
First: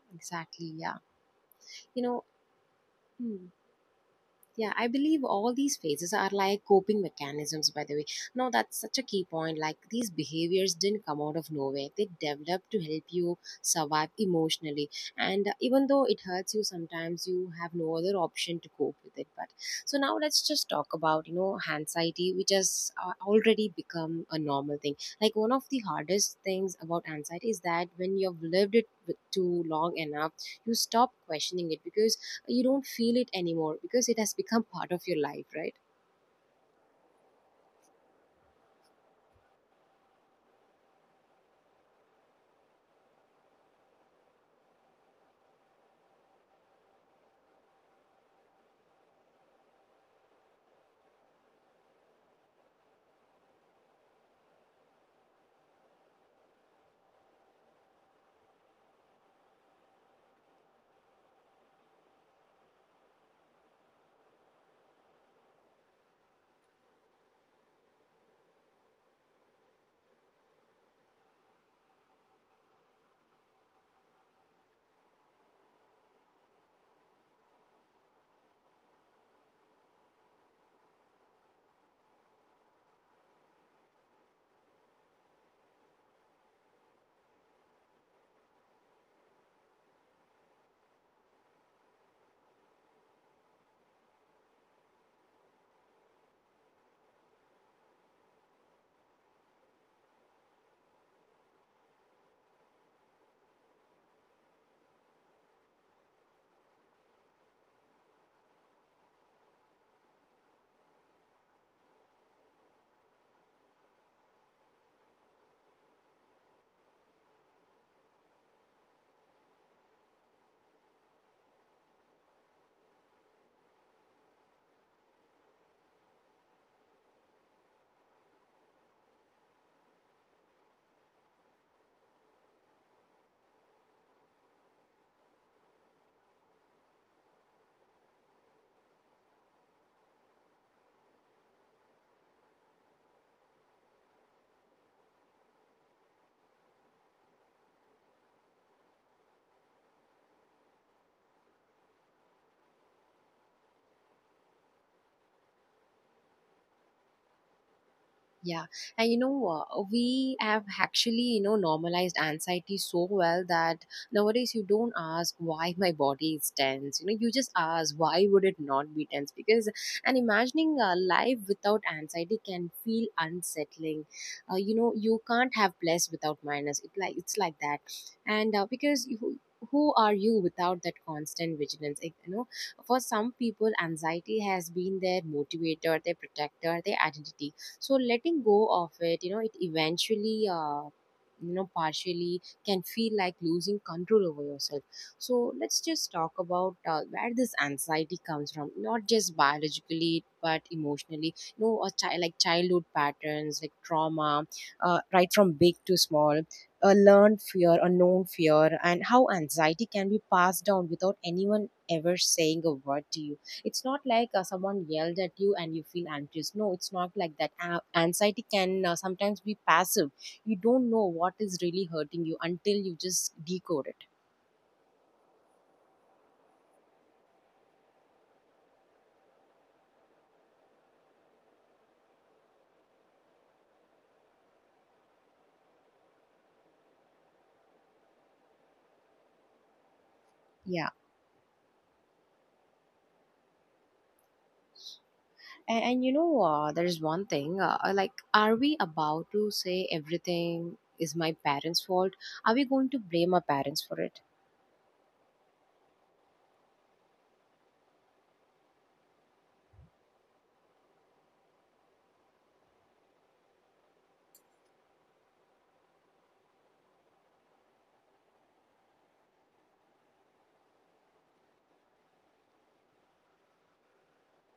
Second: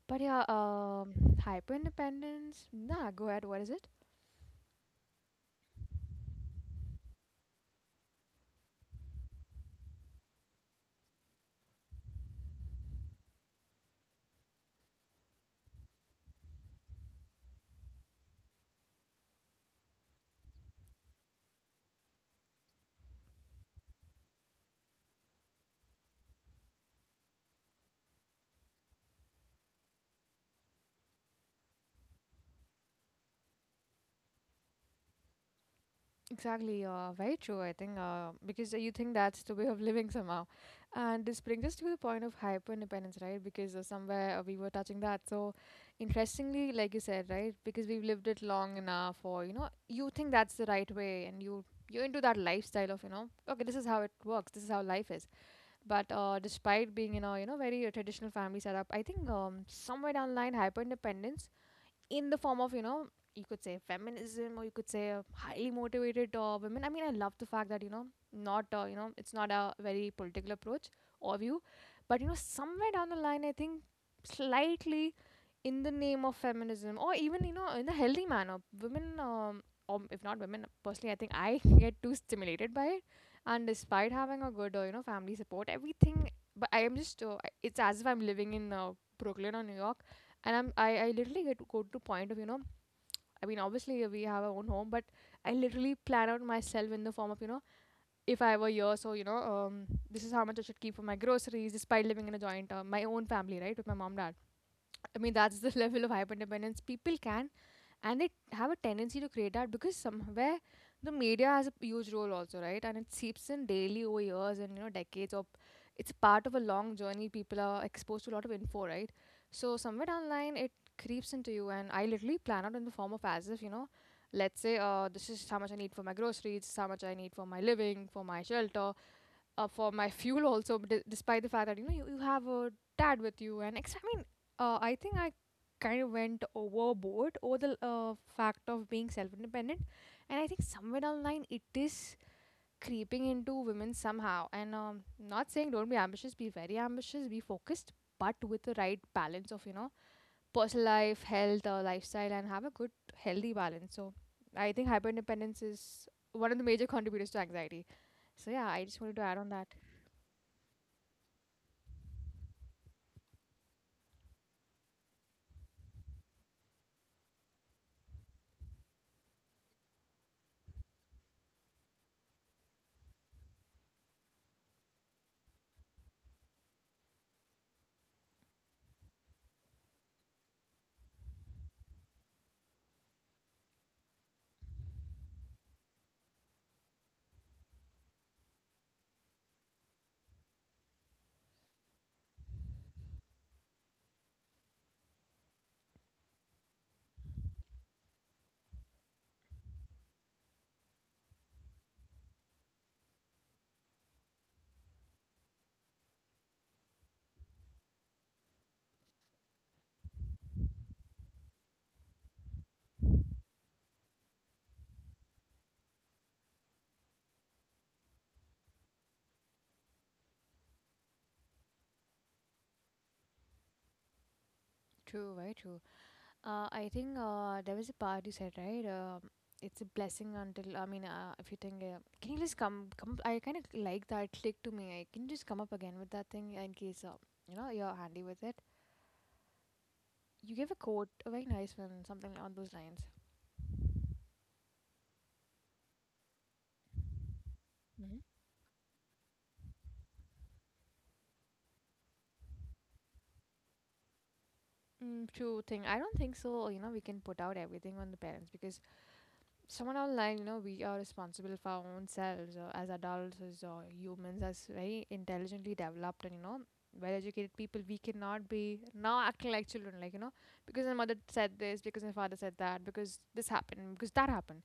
But yeah, exactly, yeah, hyper you know. independence, nah, go ahead, Hmm. what is it? Yeah, I believe all these phases are like coping mechanisms, by the way. Now, that's such a key point. Like, these behaviors didn't come out of nowhere, they developed to help you survive emotionally. And even though it hurts you sometimes, you have no other option to cope with it. But so now let's just talk about, you know, anxiety, which has already become a normal thing. Like, one of the hardest things about anxiety is that when you've lived it too long enough, you stop questioning it because you don't feel it anymore, because it has become part of your life, right? Exactly, very true, I think, because you think that's the way of living somehow. And this brings us to the point of hyper independence, right? Because somewhere we were touching that. So, interestingly, like you said, right? Because we've lived it long enough, or you know, you think that's the right way, and you're into that lifestyle of, you know, okay, this is how it works, this is how life is. But despite being in a, you know, very traditional family setup, I think somewhere down the line, hyper independence in the form of, you know, you could say feminism, or you could say highly motivated women. I mean, I love the fact that you know not you know, it's not a very political approach or view, but you know somewhere down the line I think slightly, in the name of feminism, or even you know in a healthy manner, women or if not women personally, I think I get too stimulated by it. And despite having a good you know, family support everything, but I am just it's as if I'm living in Brooklyn or New York. And I literally get to go to point of, you know, I mean, obviously we have our own home, but I literally plan out myself in the form of, you know, if I were here, so you know, um, this is how much I should keep for my groceries, despite living in a joint, my own family, right, with my mom, dad. I mean, that's the level of hyper dependence people can, and they have a tendency to create, that because somewhere the media has a huge role also, right? And it seeps in daily over years, and you know, decades. Or it's part of a long journey, people are exposed to a lot of info, right? So somewhere down the line, it creeps into you, and I literally plan out in the form of, as if, you know, let's say, this is how much I need for my groceries, this is how much I need for my living, for my shelter, for my fuel also, despite the fact that you know you have a dad with you, and I mean, I think I kind of went overboard over the fact of being self-independent. And I think somewhere down the line, it is creeping into women somehow. And not saying don't be ambitious, be very ambitious, be focused, but with the right balance of, you know, personal life, health, lifestyle, and have a good healthy balance. So I think hyper independence is one of the major contributors to anxiety. So yeah, Yeah, I just wanted to and you add know on that. what? We have actually, you know, normalized anxiety so well that nowadays you don't ask why my body is tense. You know, you just ask why would it not be tense? Because and imagining a life without anxiety can feel unsettling. You know, you can't have plus without minus. It like it's like that, and because you. Who are you without that constant vigilance? Like, you know, for some people, anxiety has been their motivator, their protector, their identity. So letting go of it, you know, it eventually you know, partially can feel like losing control over yourself. So let's just talk about where this anxiety comes from, not just biologically but emotionally. You know, a childhood patterns, like trauma, right from big to small, a learned fear, a known fear, and how anxiety can be passed down without anyone ever saying a word to you. It's not like someone yelled at you and you feel anxious. No, it's not like that. Anxiety can sometimes be passive. You don't know what is really hurting you until you just decode it. True, very true. I think there was a part you said, right? It's a blessing until, I mean, if you think, can you just come? Come, I kind of like that. Click to me. Can you just come up again with that thing, in case you know, you're handy with it? You gave a Yeah, quote, a very nice one, something on those lines. and you know, there is one thing. Like, Hmm. are we about to say everything is my parents' fault? Are we going to blame our parents for it? Mm, true thing. I don't think so. You know, we can put out everything on the parents, because someone else, like you know, we are responsible for our own selves, as adults, as humans, as very intelligently developed and you know well educated people. We cannot be now acting like children, like, you know, because my mother said this, because my father said that, because this happened, because that happened.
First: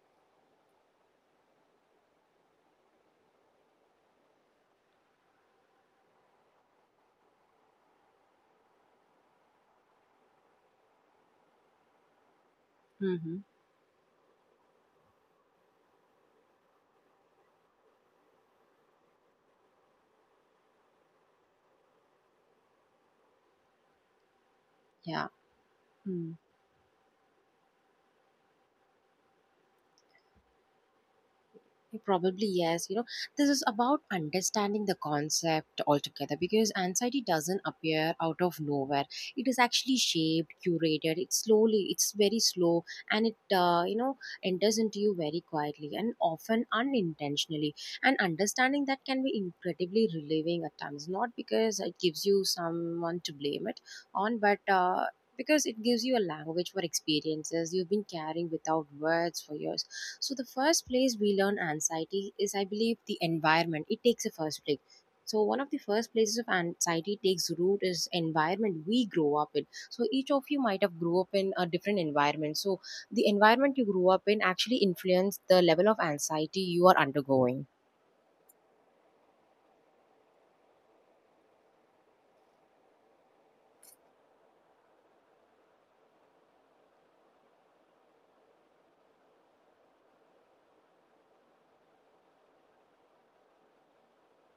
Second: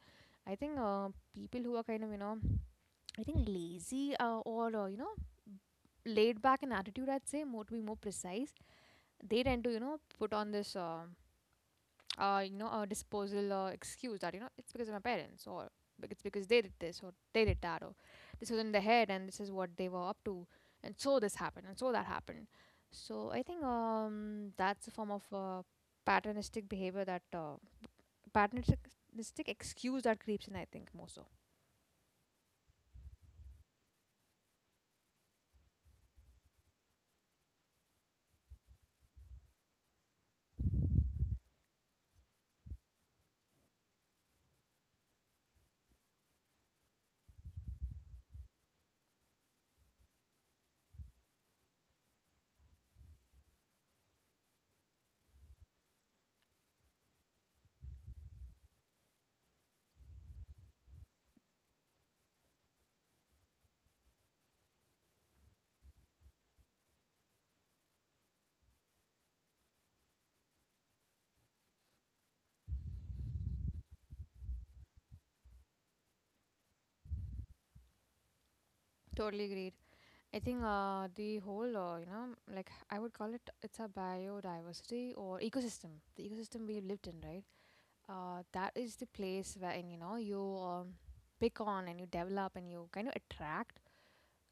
I think people who are kind of, you know, I think lazy, or you know, laid back in attitude, I'd say, more to be more precise, they tend to, you know, put on this you know, a Hmm. disposal, excuse, that, you know, it's because of my parents, or it's because they did this, or they did that, or this was in their head, and this is what they were up to, and so this happened, and so that happened. So I think that's a form of Yeah. Mm. patternistic behavior, that patternistic excuse, that creeps in, I think, more so. Probably, yes. You know, this is about understanding the concept altogether because anxiety doesn't appear out of nowhere. It is actually shaped, curated. It's slowly, it's very slow, and it, you know, enters into you very quietly and often unintentionally. And understanding that can be incredibly relieving at times, not because it gives you someone to blame it on, but because it gives you a language for experiences you've been carrying without words for years. So the first place we learn anxiety is, I believe, the environment. It takes a first place. So one of the first places of anxiety takes root is environment we grow up in. So each of you might have grew up in a different environment. So the environment you grew up in actually influence the level of anxiety you are undergoing. Totally agreed. I think the whole, you know, like I would call it, it's a biodiversity or ecosystem, the ecosystem we lived in, right? That is the place where, you know, you pick on, and you develop, and you kind of attract,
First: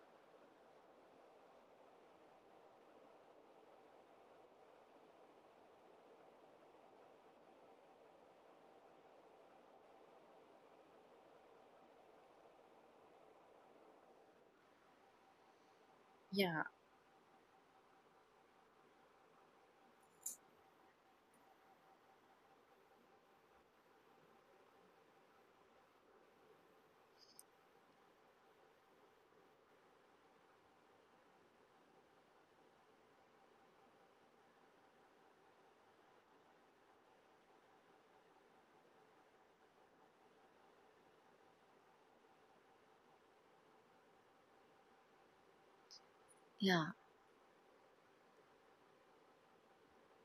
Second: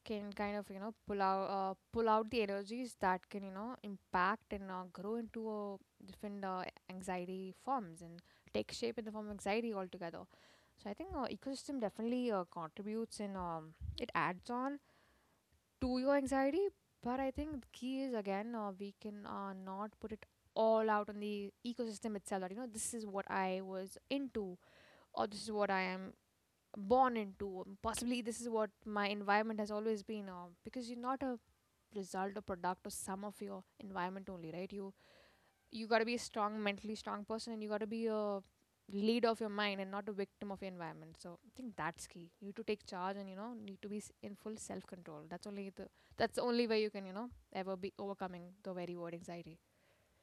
can kind of, you know, pull out, pull out the energies that can, you know, impact and grow into different anxiety forms, and take shape in the form of anxiety altogether. So I think ecosystem definitely contributes, and it adds on to your Yeah, anxiety. But I think the key is, again, we can not put it all out on the ecosystem itself, that, you know, this is what I was into, or this is what I am born into. Possibly this is what my environment has always been. Because you're not a result or product or sum of your environment only, right? You got to be a strong, mentally strong person, and you got to be a leader of your mind and not a victim of your environment. So I think that's key. You need to take charge, and you know, need to be in full self control. That's the only way yeah. you can, you know, ever be overcoming the very word anxiety.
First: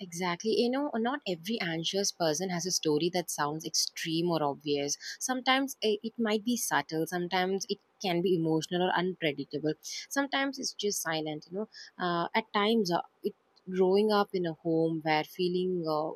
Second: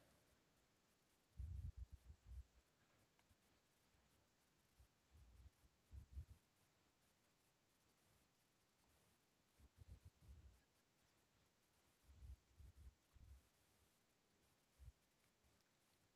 Exactly. You know, not every anxious person has a story that sounds extreme or obvious. Sometimes it might be subtle, sometimes it can be emotional or unpredictable. Sometimes it's just silent, you know. At times, it growing up in a home where feeling uh,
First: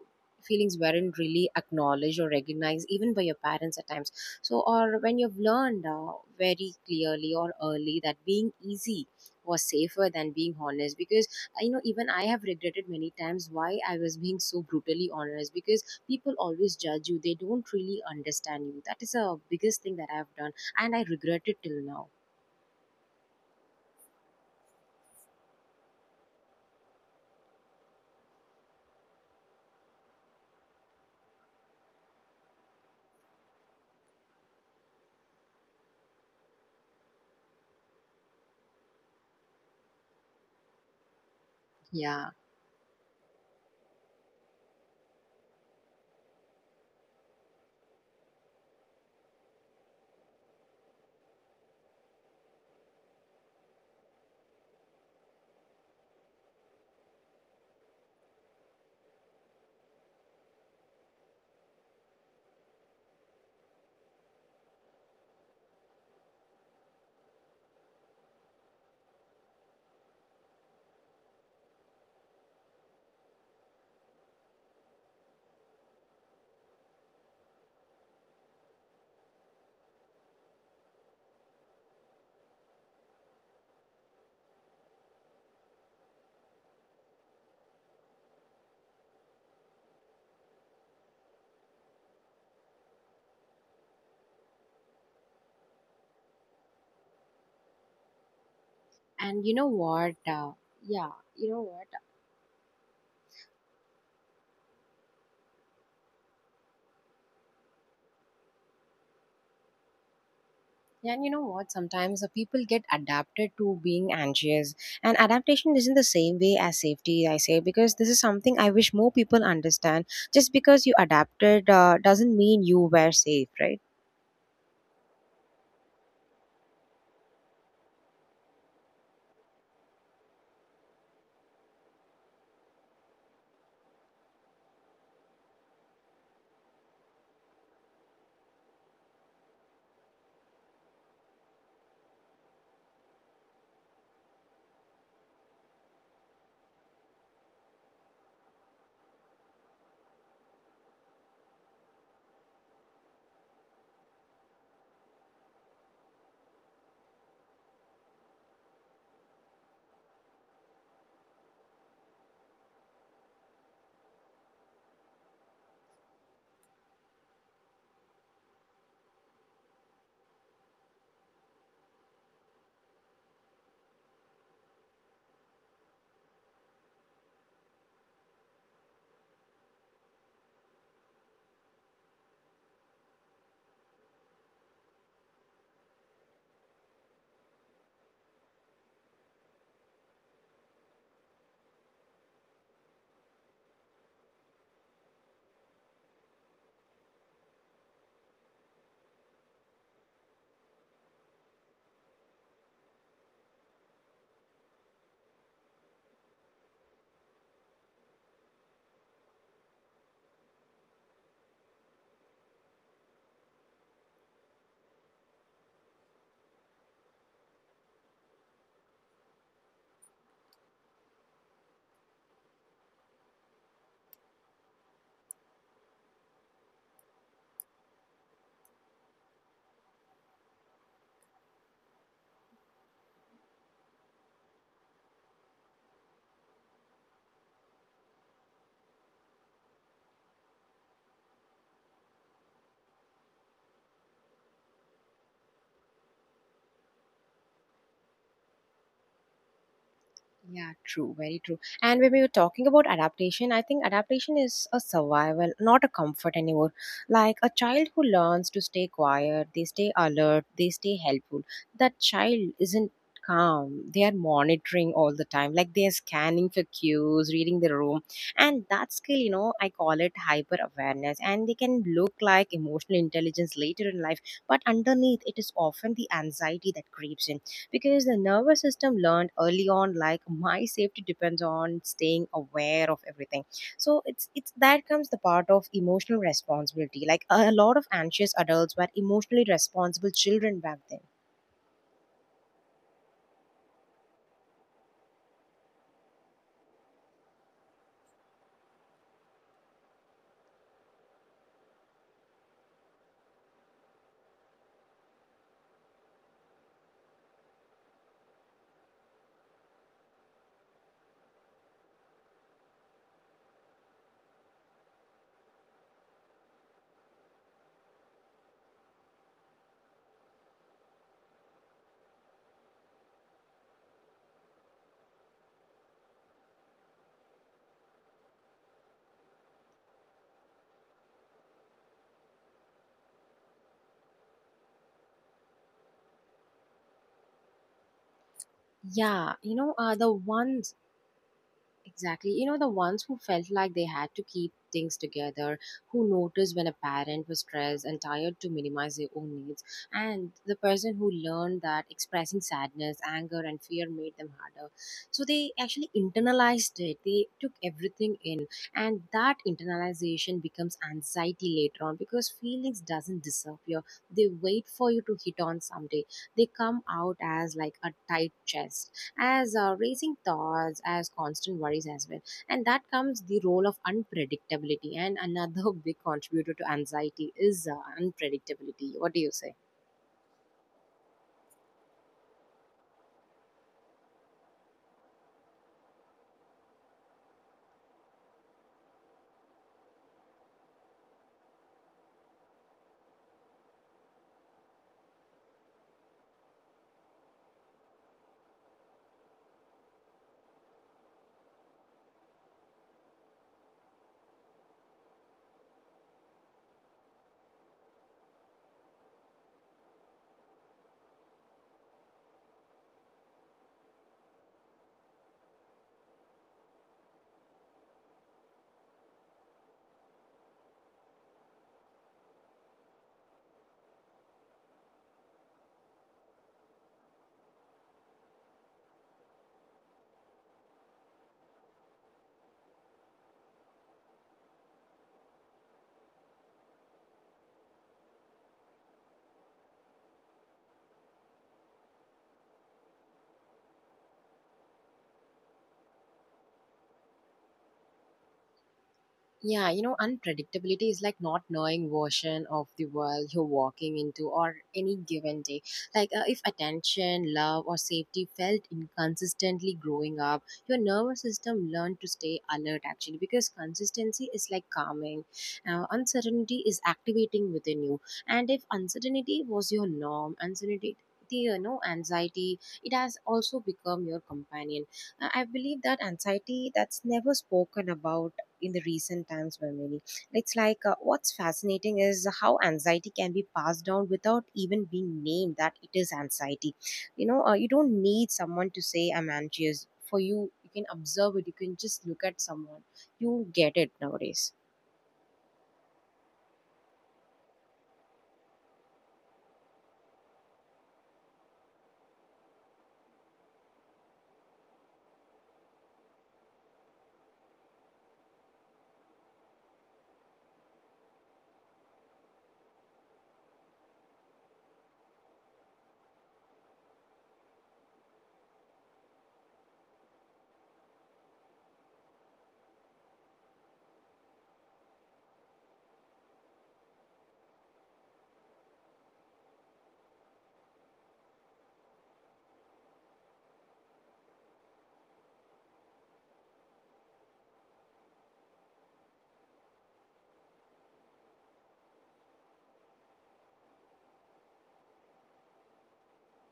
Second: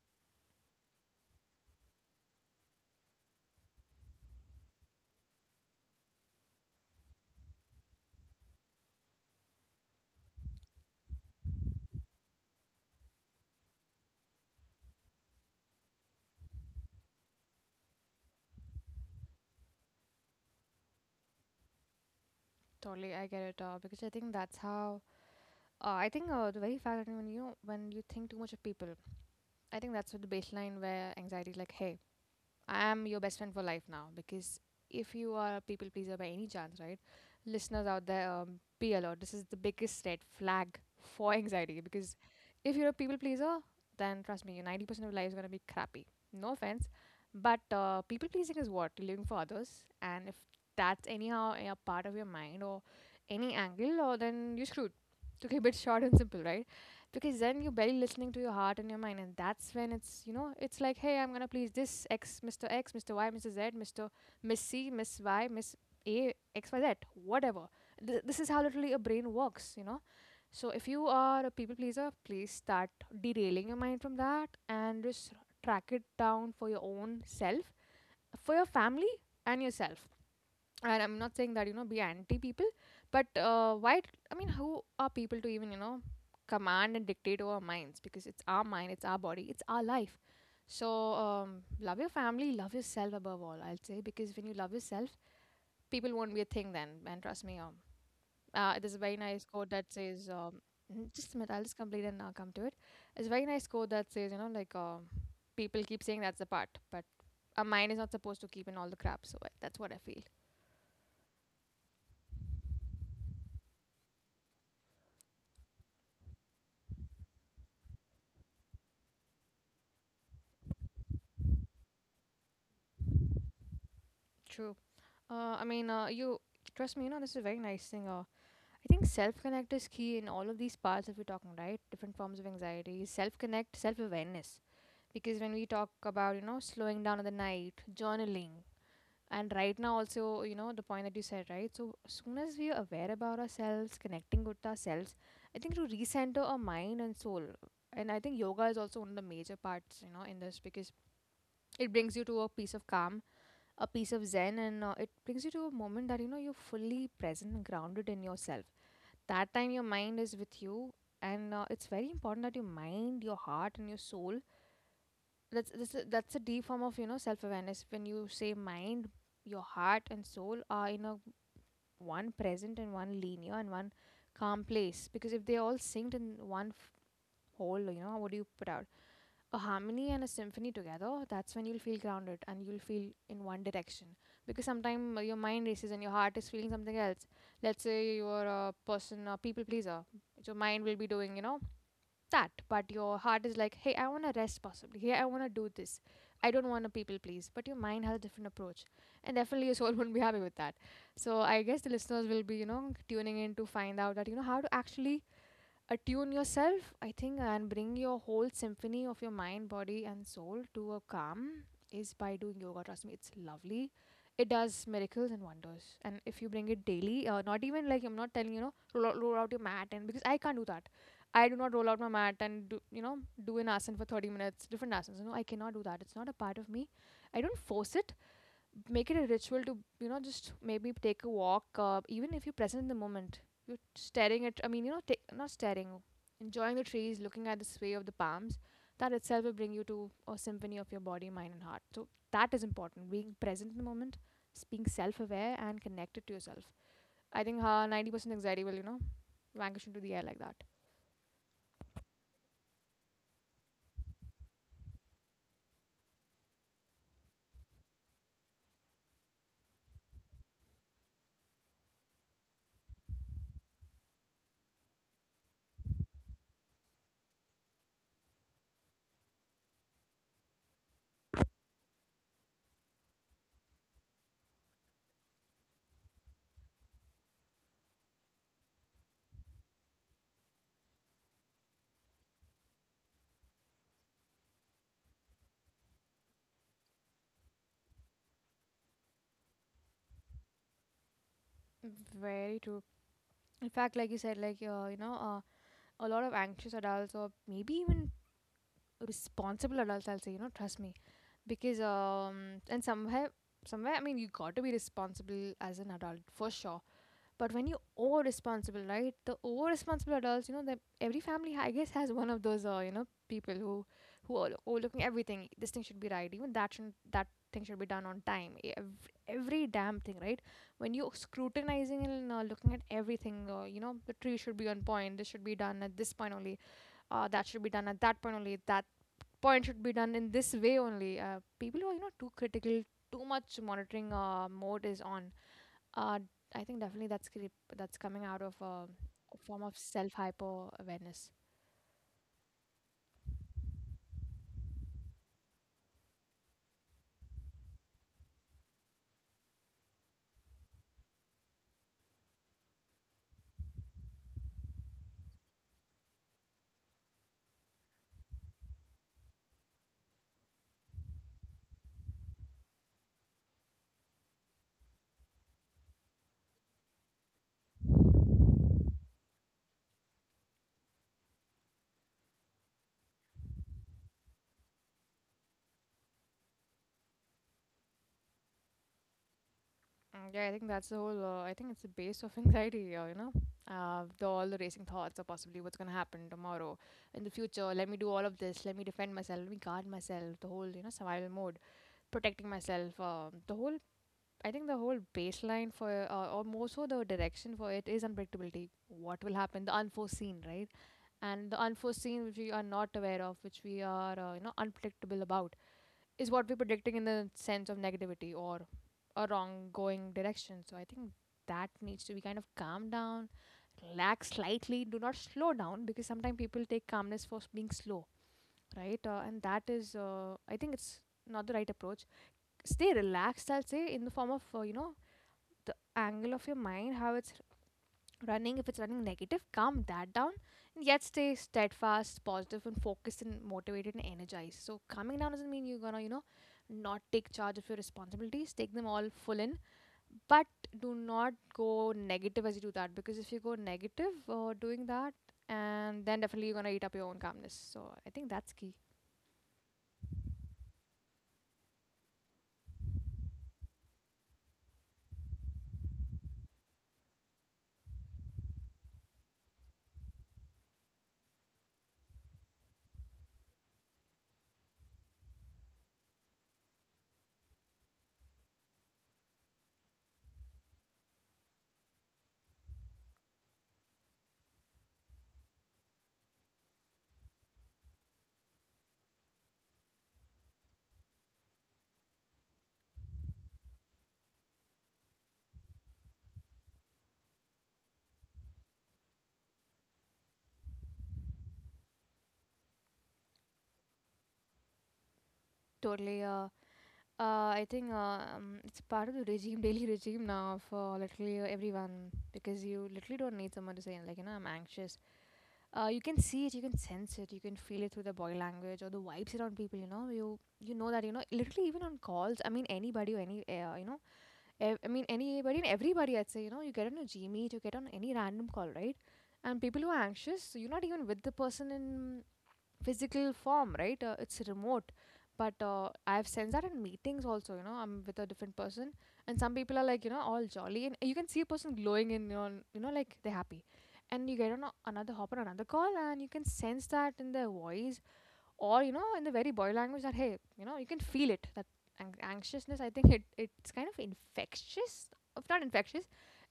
feelings weren't really acknowledged or recognized even by your parents at times. So or when you've learned very clearly or early that being easy was safer than being honest. Because you know, even I have regretted many times why I was being so brutally honest, because people always judge you, they don't really understand you. That is the biggest thing that I've done, and I regret it till now. Totally, I get it. Because I think that's how, I think the very fact that, when you know, when you think too much of people, I think that's what the baseline where anxiety is like, hey, I am your best friend for life now. Because if you are a people pleaser by any chance, right? Listeners out there, be alert. This is the biggest red flag for anxiety. Because Yeah. if you're a people pleaser, then trust me, your 90% of life is going to be crappy. No offense. But people pleasing is what? Living for others. And if that's anyhow a part of your mind, or any angle, or then you're screwed. To keep it short and simple, right? Because then you're barely listening to your heart and your mind, and that's when it's, you know, it's like, hey, I'm gonna please this X, Mr. X, Mr. Y, Mr. Z, Mr. Miss C, Miss Y, Miss A, X, Y, Z, whatever. This is how literally a brain works, you know. So if you are a people pleaser, please start derailing your mind from that, and just track it down for your own self, for your family, and yourself. And I'm not saying that, you know, be anti people, but why, I mean, who are people to even, you know, command and dictate over our minds? Because it's our mind, it's our body, it's our life. So, love your family, love yourself above all, I'll say, because when you love yourself, people won't be a thing then. And trust me, there's a very and nice you know quote that what says, mm, yeah just a you minute, know I'll just what complete and I'll come to it. It's a very nice quote that says, you know, like, people keep saying that's the part, but a mind is not supposed to keep in all the crap. So that's what I feel. And you know what, sometimes the people get adapted to being anxious, and adaptation isn't the same way as safety, I say, because this is something I wish more people understand. Just because you adapted doesn't mean you were safe, right? True. I mean, you trust me, you know, this is a very nice thing. I think self connect is key in all of these parts that we're talking, right? Different forms of anxiety, self connect, self awareness. Because when we talk about, you know, slowing down in the night, journaling, and right now also, you know, the point that you said, right? So, soon as we are aware about ourselves, connecting with ourselves, I think to recenter our mind and soul. And I think yoga is also one of the major parts, you know, in this because it brings you to a peace of calm, a piece of zen, and it brings you to a moment that you know you're fully present and grounded in yourself. That time your mind is with you, and it's very important that your mind, your heart, and your soul, that's a deep form of, you know, self awareness. When you say mind, your heart and soul are in a one present and one linear and one calm place, because if they all synced in one whole, you know, what do you put out? A harmony and a symphony together, that's when you'll feel grounded and you'll feel in one direction. Because sometimes your mind races and your heart is feeling something else. Let's say you're a person, a people pleaser. Your mind will be doing, you know, that. But your heart is like, hey, I want to rest possibly. Hey, I want to do this. I don't want to people please. But your mind has a different approach. And definitely your soul won't be happy with that. So I guess the listeners will be, you know, tuning in to find out that, you know, how to actually attune yourself, I think, and bring your whole symphony of your mind, body, and soul to a calm is by doing yoga. Trust me, it's lovely. It does miracles and wonders. And if you bring it daily, not even like, I'm not telling, you know, roll out your mat, and because I can't do that. I do not roll out my mat and do, you know, do an asana for 30 minutes, different asanas. No, I cannot do that. It's not a part of me. I don't force it, make it a ritual to, you know, just maybe take a walk, even if you're present in the moment. You're staring at, I mean, you know, take, not staring, enjoying the trees, looking at the sway of the palms. That itself will bring you to a symphony of your body, mind, and heart. So that is important, being present in the moment, being self-aware and connected to yourself. I think 90% anxiety will, you know, vanish into the air like that. Yeah, true, very true. And when we were talking about adaptation, I think adaptation is a survival, not a comfort anymore. Like a child who learns to stay quiet, they stay alert, they stay helpful. That child isn't calm. They are monitoring all the time. Like they are scanning for cues, reading the room. And that skill, you know, I call it hyper awareness. And they can look like emotional intelligence later in life. But underneath, it is often the anxiety that creeps in because the nervous system learned early on like my safety depends on staying aware of everything. So it's that comes the part of emotional responsibility, like a lot of anxious adults were emotionally responsible children back then. Very true. In fact, like you said, like a lot of anxious adults or maybe even responsible adults, I'll say, you know, trust me, because and somewhere, I mean, you got to be responsible as an adult for sure. But when you over responsible, right, the over responsible adults, you know, that every family I guess has one of those, you know, people who are overlooking everything. This thing should be right, even that shouldn't, that thing should be done on time, every damn thing, right? When you scrutinizing and, looking at everything, you know, the tree should be on point, this should be done at this point only, that should be done at that point only, that point should be done in this way only. People who are, you know, too critical, too much monitoring mode is on. uh, I think definitely that's that's coming out of, Yeah, a you form know, of the self hyper ones awareness. Exactly. You know, the ones who felt like they had to keep things together, who noticed when a parent was stressed and tired to minimize their own needs, and the person who learned that expressing sadness, anger, and fear made them harder. So they actually internalized it, they took everything in, and that internalization becomes anxiety later on because feelings doesn't disappear. They wait for you to hit on someday. They come out as like a tight chest, as racing thoughts, as constant worries as well. And that comes the role of unpredictability. And another big contributor to anxiety is unpredictability. What do you say? Mm, yeah, I think that's the whole I think it's the base of anxiety, the, all the racing thoughts of possibly what's going to happen tomorrow, in the future. Let me do all of this, let me defend myself, let me guard myself, the whole, you know, survival mode, protecting myself. The whole, I think the whole baseline for, or more so the direction for it, is unpredictability. What will happen, the unforeseen, right? And the unforeseen, which we are not aware of, which we are, you know, unpredictable about, is what we're predicting in the sense of negativity or a wrong going direction. So I think that needs to be kind of calmed down, relax slightly. Do not slow down, because sometimes people take calmness for being slow, right? And that is, I think it's not the right approach. Stay relaxed, I'll say, in the form of, you know, the angle of your mind, how it's running. If it's running negative, calm that down, and yet stay steadfast, positive, and focused and motivated and energized. So, calming down doesn't mean you're gonna, you know, not take charge of your responsibilities, take them all full in, but do not go negative as you do that, because if you go negative doing that, and then definitely you're gonna eat up your own calmness. So, I think that's key. Yeah, you know, unpredictability is like not knowing version of the world you're walking into or any given day. Like if attention, love, or safety felt inconsistently growing up, your nervous system learned to stay alert actually, because consistency is like calming. Uncertainty is activating within you, and if uncertainty was your norm, uncertainty, you know, anxiety, it has also become your companion. I believe that anxiety that's never spoken about in the recent times by many. It's like what's fascinating is how anxiety can be passed down without even being named that it is anxiety. You know, you don't need someone to say I'm anxious. For you, you can observe it. You can just look at someone. You get it nowadays. Totally. I think it's part of the regime, daily regime now for literally everyone, because you literally don't need someone to say like, you know, I'm anxious. You can see it, you can sense it, you can feel it through the body language or the vibes around people. You know, you know that, you know, literally even on calls. I mean anybody or any you know, I mean anybody and everybody. I'd say, you know, you get on a G meet, you get on any random call, right? And people who are anxious, so you're not even with the person in physical form, right? It's remote. But I've sensed that in meetings also, you know, I'm with a different person, and some people are like, you know, all jolly, and you can see a person glowing in your, you know, like they're happy. And you get on another hop on another call, and you can sense that in their voice or, you know, in the very boy language that, hey, you know, you can feel it. That anxiousness, I think it's kind of infectious, if not infectious,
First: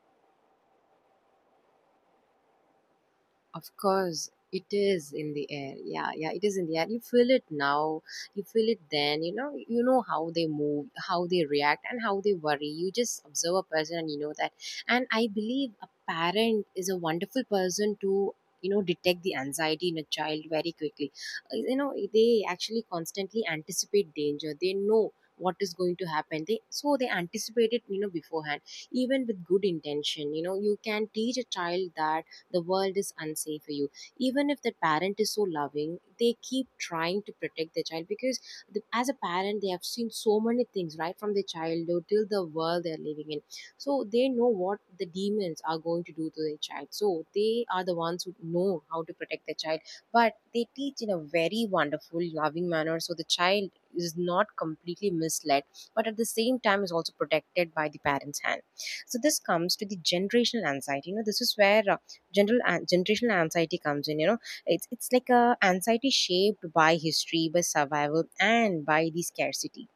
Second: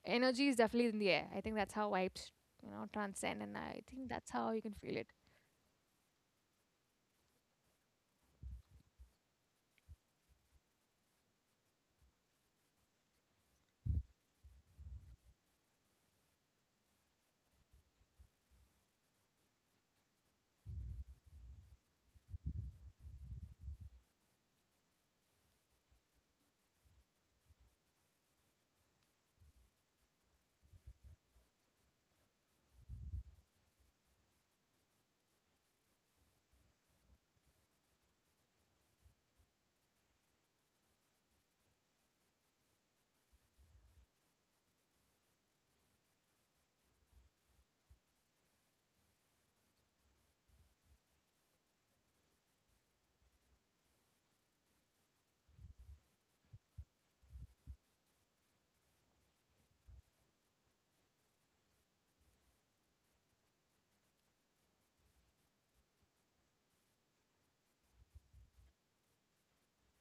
energy is definitely in the air. I think that's how vibes, you know, transcend, and Of I think course, that's how you it can feel it. is in the air. Yeah, yeah, it is in the air. You feel it now, you feel it then, you know how they move, how they react, and how they worry. You just observe a person and you know that. And I believe a parent is a wonderful person to detect the anxiety in a child very quickly. They actually constantly anticipate danger. They know what is going to happen, they they anticipate it, beforehand. Even with good intention, you know you can teach a child that the world is unsafe for you, even if the parent is so loving. They keep trying to protect their child because as a parent, they have seen so many things right from their childhood till the world they're living in. So they know what the demons are going to do to their child, so they are the ones who know how to protect their child. But they teach in a very wonderful loving manner, so the child is not completely misled, but at the same time is also protected by the parents hand. So this comes to the generational anxiety. You know, this is where generational anxiety comes in, you know. It's like a anxiety shaped by history, by survival, and by the scarcity.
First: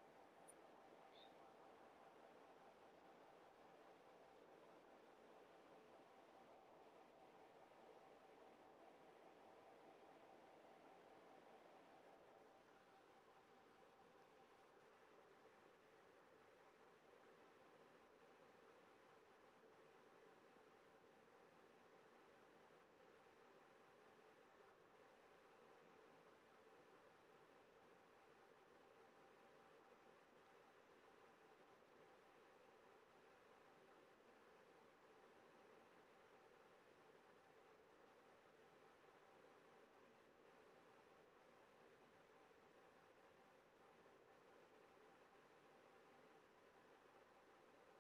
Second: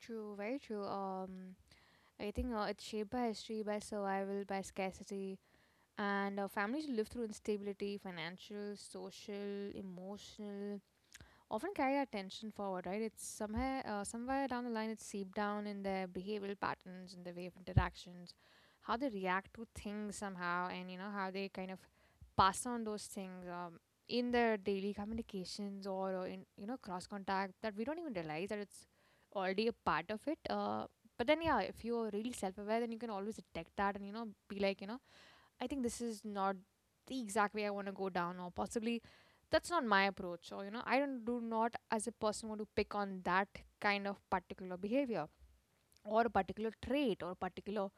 True, very true. I think it's shaped by history, by survival, by scarcity, and families live through instability, financial, social, emotional, often carry that tension forward, right? It's somewhere, somewhere down the line, it's seeped down in their behavioral patterns, in their way of interactions, how they react to things somehow, and you know how they kind of pass on those things, in their daily communications, or in, you know, cross contact, that we don't even realize that it's already a part of it. But then yeah, if you're really self-aware, then you can always detect that, and you know, be like, you know, I think this is not the exact way I want to go down, or possibly that's not my approach. Or, you know, I don't, do not as a person want to pick on that kind of particular behavior, or a particular trait, or particular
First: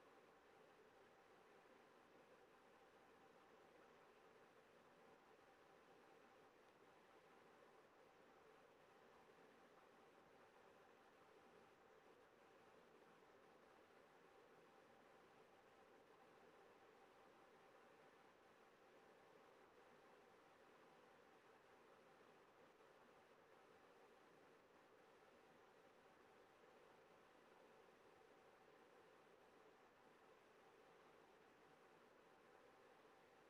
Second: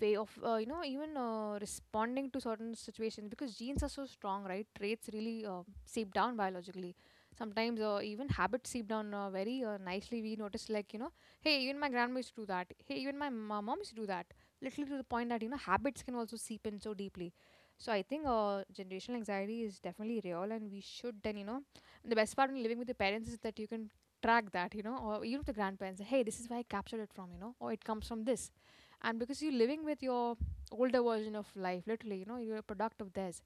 way of, you know, even responding to certain situations, because genes are so strong, right? Traits really seep down biologically sometimes, even habits seep down very nicely, we notice, like, you know, hey, even my grandma used to do that, hey, even my mom used to do that, literally to the point that, you know, habits can also seep in so deeply. So I think generational anxiety is definitely real, and we should then, you know, the best part in living with the parents is that you can track that, you know, or even with the grandparents, hey, this is where I captured it from, you know, or it comes from this. And because you're living with your older version of life, literally, you know, you're a product of theirs,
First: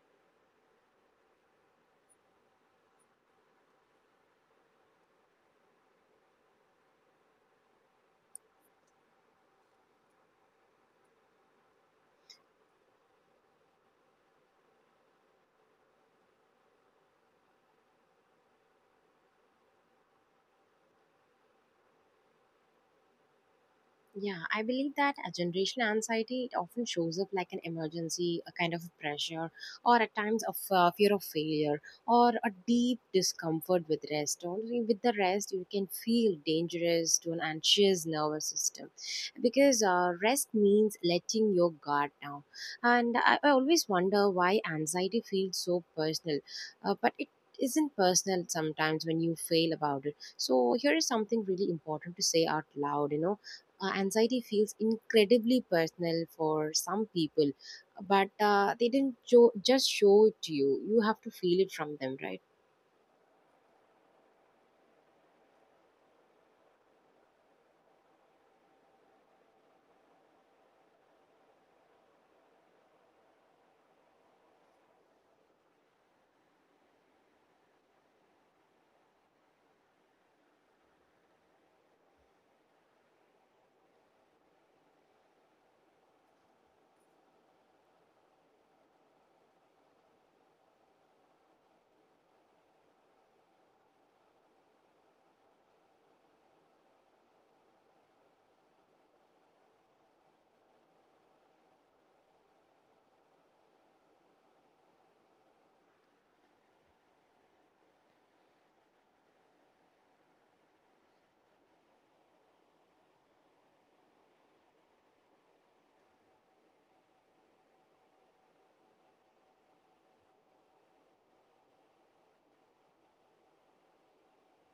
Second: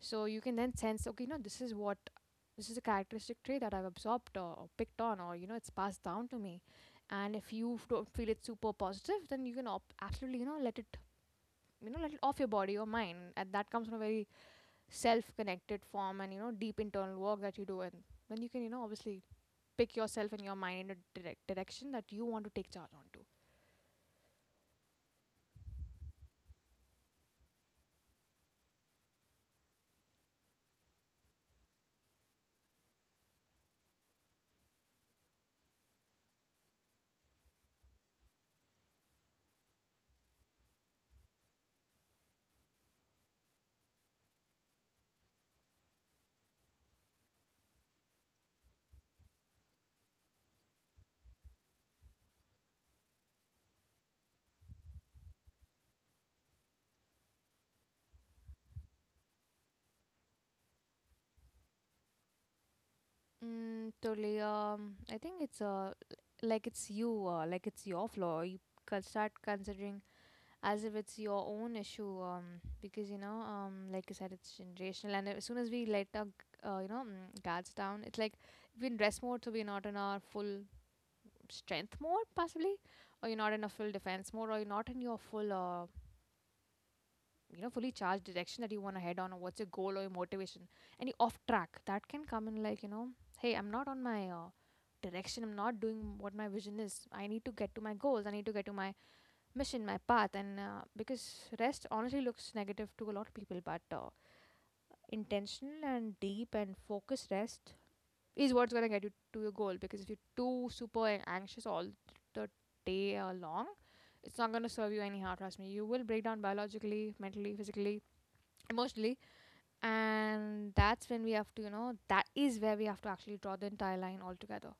so you can then sense, okay, you know, this is what, this is a characteristic trait that I've absorbed, or picked on, or you know, it's passed down to me. And if you don't feel it super positive, then you can absolutely, you know, let it, you know, let it off your body or mind. And that comes from a very self connected form and, you know, deep internal work that you do, and then you can, you know, obviously pick yourself and your mind in a direct direction that you want to take charge onto. Yeah, I believe that a generational anxiety, it often shows up like an emergency, a kind of pressure, or at times of fear of failure, or a deep discomfort with rest. Only with the rest, you can feel dangerous to an anxious nervous system, because rest means letting your guard down. And I always wonder why anxiety feels so personal, but it isn't personal sometimes when you fail about it. So here is something really important to say out loud, you know. Anxiety feels incredibly personal for some people, but they didn't show, just show it to you. You have to feel it from them, right? Mm, totally. I think it's like it's you, like it's your flaw. You can start considering as if it's your own issue. Because like you said, it's generational, and as soon as we let our guards down, it's like we're in rest mode, so we're not in our full strength mode, possibly, or you're not in a full defense mode, or you're not in your full fully charged direction that you want to head on, or what's your goal or your motivation. And you off track, that can come in like, hey, I'm not on my direction, I'm not doing what my vision is, I need to get to my goals, I need to get to my mission, my path. And because rest honestly looks negative to a lot of people, but intentional and deep and focused rest is what's going to get you to your goal, because if you're too super anxious all the day long, it's not going to serve you anyhow. Trust me, you will break down biologically, mentally, physically, emotionally, and that's when we have to, that is where we have to actually draw the entire line altogether.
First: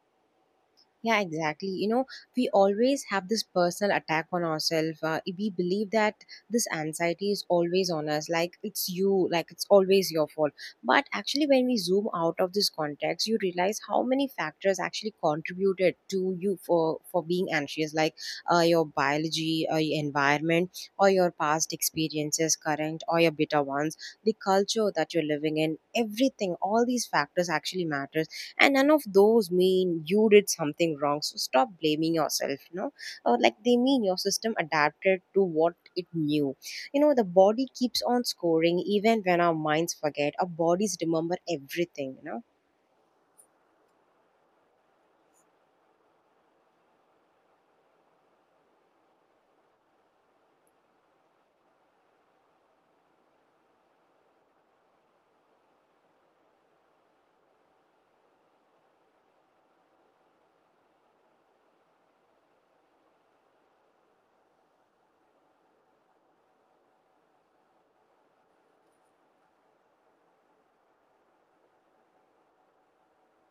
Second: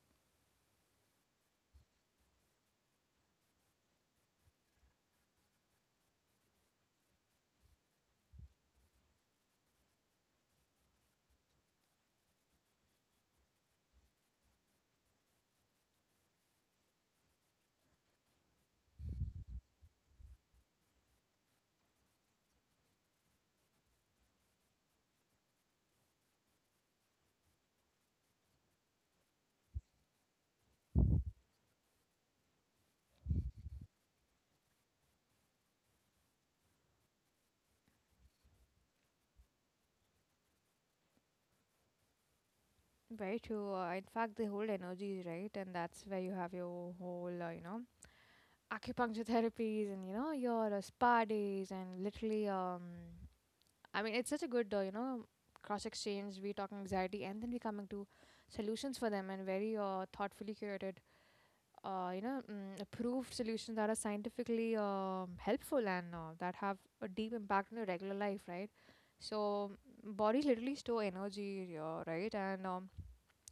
Yeah, exactly. You know, we always have this personal attack on ourselves. We believe that this anxiety is always on us, like it's you, like it's always your fault. But actually, when we zoom out of this context, you realize how many factors actually contributed to you for being anxious, like your biology, your environment, or your past experiences, current or your bitter ones, the culture that you're living in. Everything, all these factors actually matters, and none of those mean you did something wrong, so stop blaming yourself, you know, or like they mean your system adapted to what it knew. You know, the body keeps on scoring. Even when our minds forget, our bodies remember everything, you know. Very true. In fact, the whole energy is right, and that's where you have your whole, acupuncture therapies and you know your spa days. And literally, I mean, it's such a good cross exchange. We talk anxiety and then we coming to solutions for them, and very thoughtfully curated approved solutions that are scientifically helpful and that have a deep impact on your regular life, right? So bodies literally store energy, right? And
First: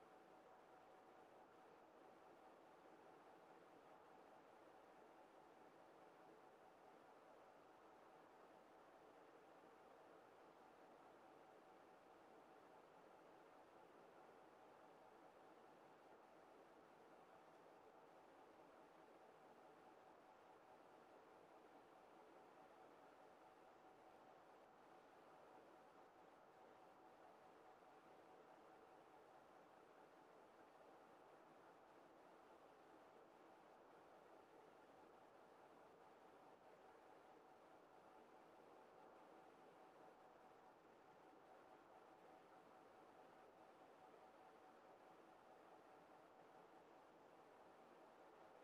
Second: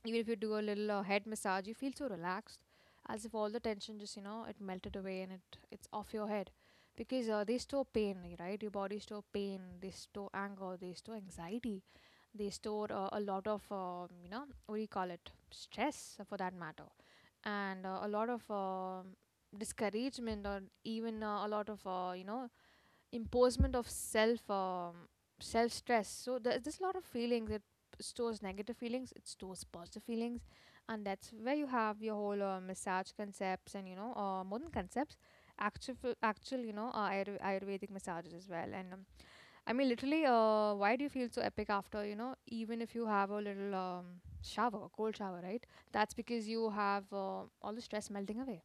even if you do a little head massage, you feel so relaxed, as if all the tension just, you know, it melted away and it it's off your head, because they store pain, right? Your body store pain, they store anger, they store anxiety, they store a lot of you know, what do you call it, stress for that matter, and a lot of discouragement, or even a lot of imposement of self, self stress. So there's this lot of feelings, it stores negative feelings, it stores positive feelings. And that's where you have your whole massage concepts, and you know modern concepts, actual actual you know ayurvedic massages as well. And I mean, literally, why do you feel so epic after, you know, even if you have a little shower, cold shower, right? That's because you have all the stress melting away.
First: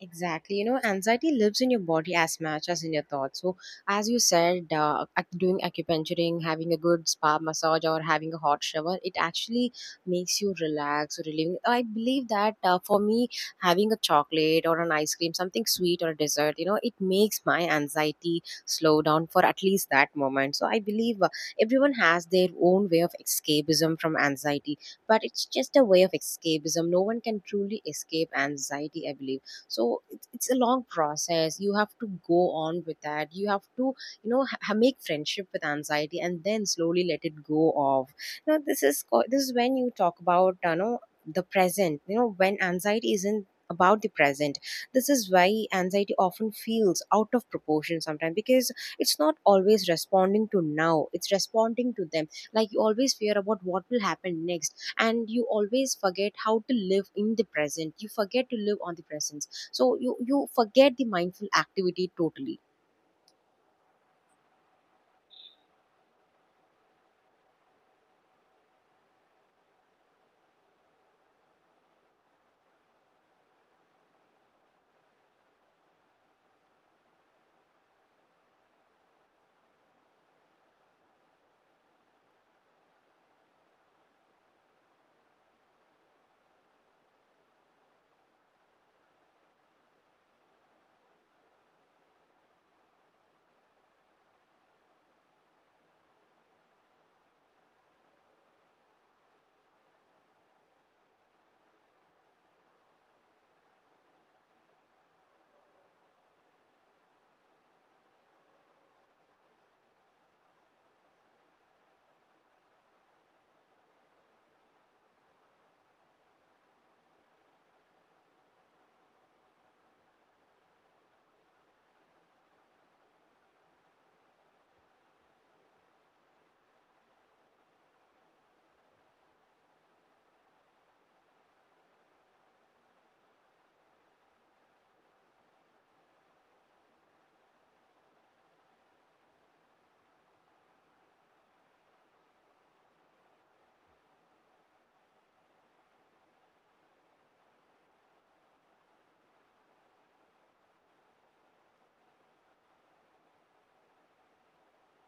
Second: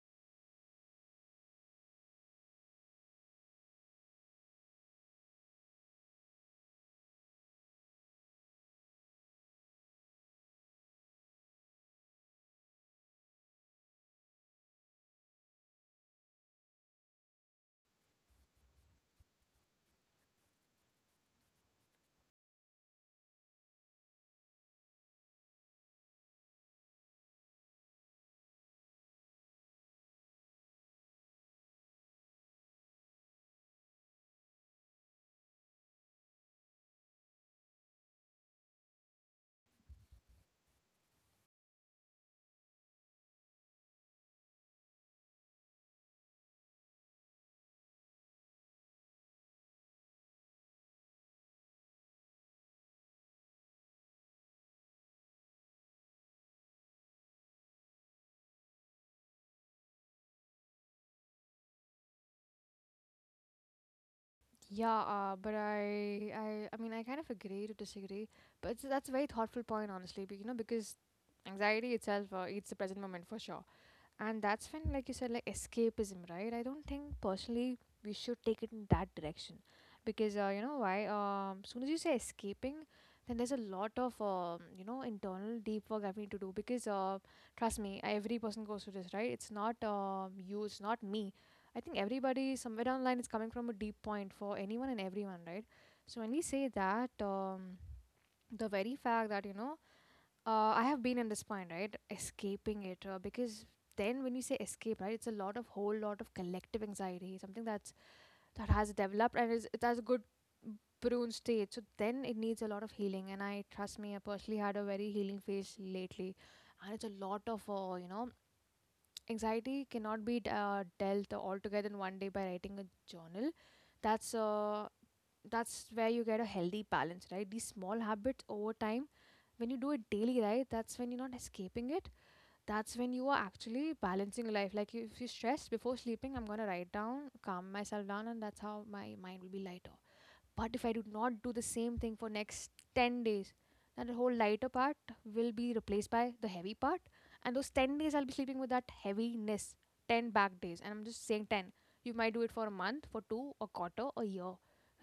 Exactly. You know, anxiety lives in your body as much as in your thoughts. So, as you said, doing acupuncturing, having a good spa massage, or having a hot shower, it actually makes you relax or relieving. I believe that for me, having a chocolate or an ice cream, something sweet or a dessert, you know, it makes my anxiety slow down for at least that moment. So, I believe everyone has their own way of escapism from anxiety, but it's just a way of escapism. No one can truly escape anxiety, I believe. So it's a long process. You have to go on with that, you have to, make friendship with anxiety and then slowly let it go off. Now this is when you talk about, you know, the present. You know, when anxiety isn't about the present, this is why anxiety often feels out of proportion sometimes, because it's not always responding to now, it's responding to them. Like, you always fear about what will happen next, and you always forget how to live in the present. You forget to live on the present. So you forget the mindful activity totally. Yeah, but I mean, I kind of agree to disagree, but that's a very thoughtful point, honestly, you know, because anxiety itself eats the present moment for sure. And that's when, like you said, like escapism, right? I don't think personally we should take it in that direction, because you know why? Soon as you say escaping, then there's a lot of internal deep work I need to do, because trust me, every person goes through this, right? It's not you, it's not me. I think everybody somewhere down the line is coming from a deep point for anyone and everyone, right? So when we say that, the very fact that you know I have been in this point, right? Escaping it, because then when you say escape, right, it's a lot of whole lot of collective anxiety, something that has developed and is it has a good prune state. So then it needs a lot of healing, and I trust me, I personally had a very healing phase lately, and it's a lot of, anxiety cannot be dealt altogether in one day by writing a journal. That's uh that's where you get a healthy balance, right? These small habits over time, when you do it daily, right, that's when you're not escaping it, that's when you are actually balancing your life. Like if you're stressed before sleeping, I'm going to write down, calm myself down, and that's how my mind will be lighter. But if I do not do the same thing for next 10 days, then the whole lighter part will be replaced by the heavy part. And those 10 days I'll be sleeping with that heaviness. 10 back days. And I'm just saying 10. You might do it for a month, for two, a quarter, a year.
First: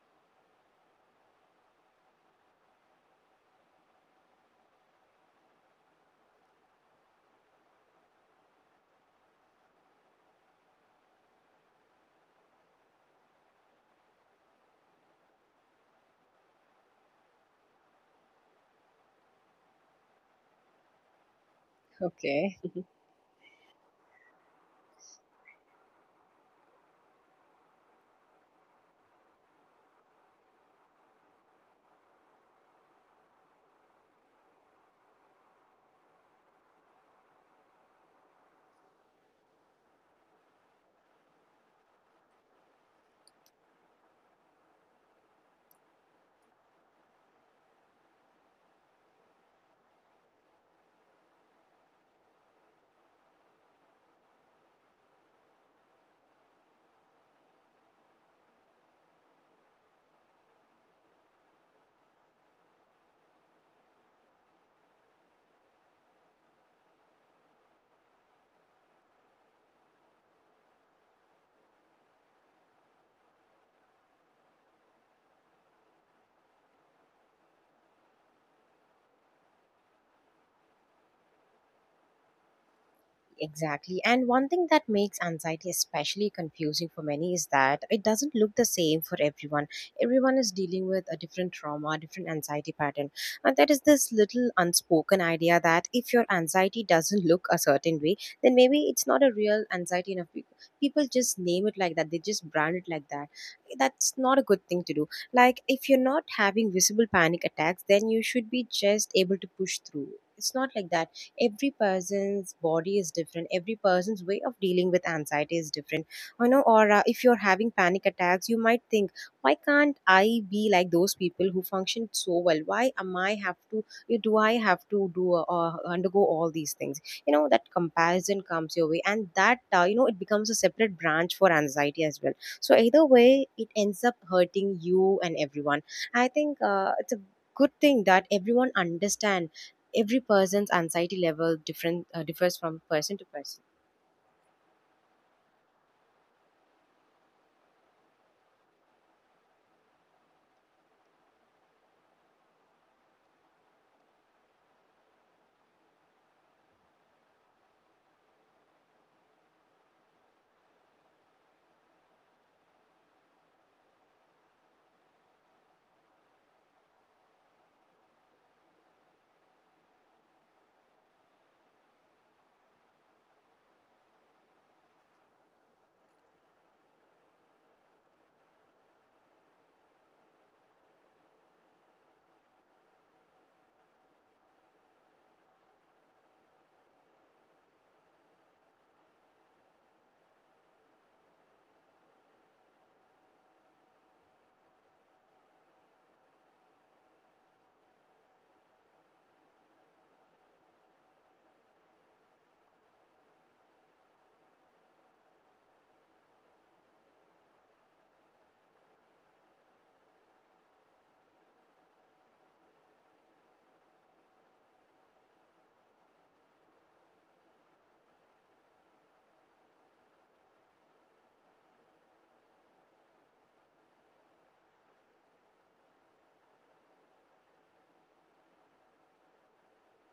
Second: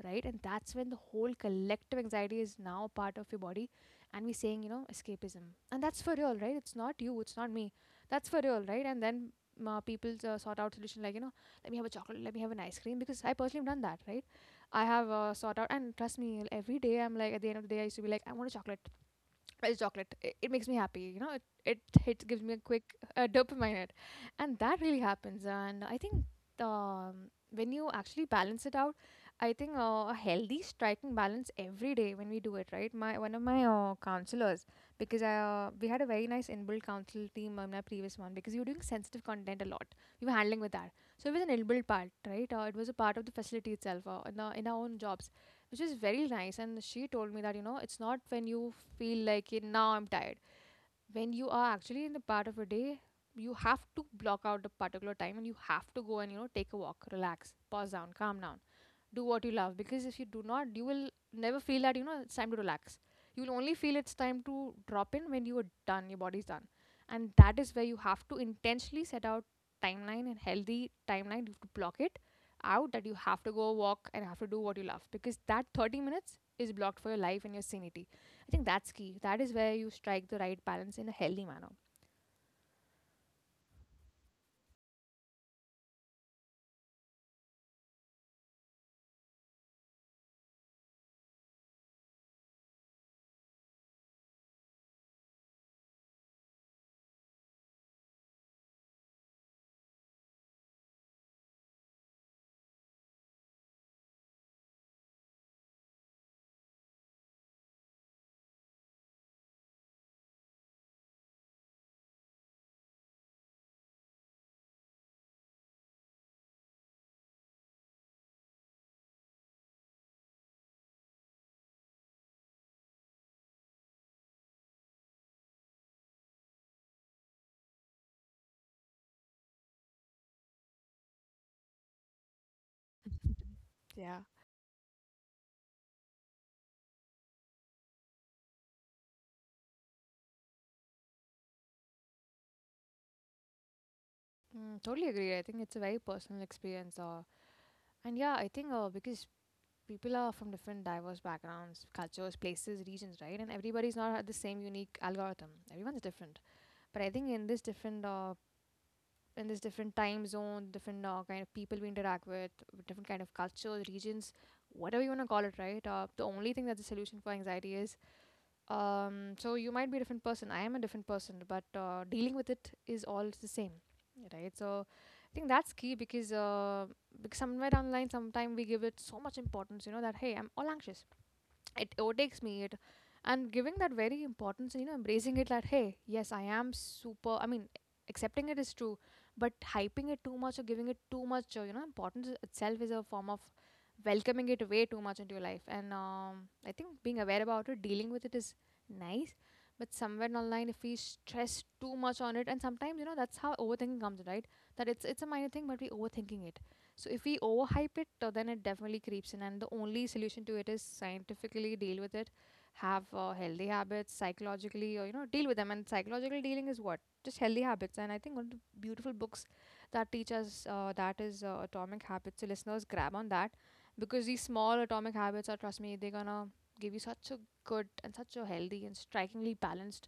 Right? And that's when the whole collective anxiety is now part of your body. And we're saying, you know, escapism. And that's for real, right? It's not you, it's not me. That's for real, right? And then people sort out solution like, you know, let me have a chocolate, let me have an ice cream, because I personally have done that, right? I have sought out, and trust me, every day I'm like, at the end of the day, I used to be like, I want a chocolate, it's chocolate. It makes me happy. You know, it hits, gives me a Okay. quick dopamine hit, and that really happens. And I think when you actually balance it out, I think a healthy striking balance every day when we do it right. My one of my counselors, because I we had a very nice inbuilt counsel team on my previous one, because you were doing sensitive content a lot. We were handling with that, so it was an inbuilt part, right? It was a part of the facility itself in our own jobs, which is very nice. And she told me that, you know, it's not when you feel like, "Yeah, now I'm tired." When you are actually in the part of a day, you have to block out a particular time and you have to go and, you know, take a walk, relax, pause down, calm down, do what you love, because if you do not, you will never feel that, you know, it's time to relax. You will only feel it's time to drop in when you are done, your body's done. And that is where you have to intentionally set out timeline and healthy timeline, you have to block it out, that you have to go walk and have to do what you love, because that 30 minutes is blocked for your life and your sanity. I think that's key, that is where you strike the right balance in a healthy manner. Exactly. And one thing that makes anxiety especially confusing for many is that it doesn't look the same for everyone. Everyone is dealing with a different trauma, different anxiety pattern. And there is this little unspoken idea that if your anxiety doesn't look a certain way, then maybe it's not a real anxiety enough. People just name it like that, they just brand it like that. That's not a good thing to do. Like, if you're not having visible panic attacks, then you should be just able to push through. It's not like that. Every person's body is different, every person's way of dealing with anxiety is different, you know. Or if you're having panic attacks, you might think, why can't I be like those people who function so well? Why am I have to, do I have to do, undergo all these things? You know, that comparison comes your way, and that, you know, it becomes a separate branch for anxiety as well. So either way, it ends up Yeah. hurting you and everyone. I think it's a good thing that everyone understands every person's anxiety level different, differs from person to person. Totally agree. I think it's a very personal experience. And yeah, I think because people are from different diverse backgrounds, cultures, places, regions, right, and everybody's not at the same unique algorithm, everyone's different. But I think in this different time zone, different kind of people we interact with, different kind of cultures, regions, whatever you want to call it, right, the only thing that's the solution for anxiety is, so you might be a different person, I am a different person, but dealing with it is all the same, right? So I think that's key, because because somewhere down the line, sometime we give it so much importance, you know, that hey, I'm all anxious, it overtakes me, it, and giving that very importance and, you know, embracing it like, hey, yes I am super, I mean, accepting it is true, but hyping it too much or giving it too much importance itself is a form of welcoming it way too much into your life. And I think being aware about it, dealing with it is nice, but somewhere down the line, if we stress too much on it, and sometimes, you know, that's how overthinking comes in, right, that it's a minor thing but we overthinking it. So if we overhype it, then it definitely creeps in. And the only solution to it is scientifically deal with it, have healthy habits psychologically, or you know, deal with them. And psychological dealing is what just healthy habits. And I think one of the beautiful books that teach us that is Atomic Habits. So listeners, grab on that, because these small atomic habits are, trust me, they're gonna give you such a good and such a healthy and strikingly balanced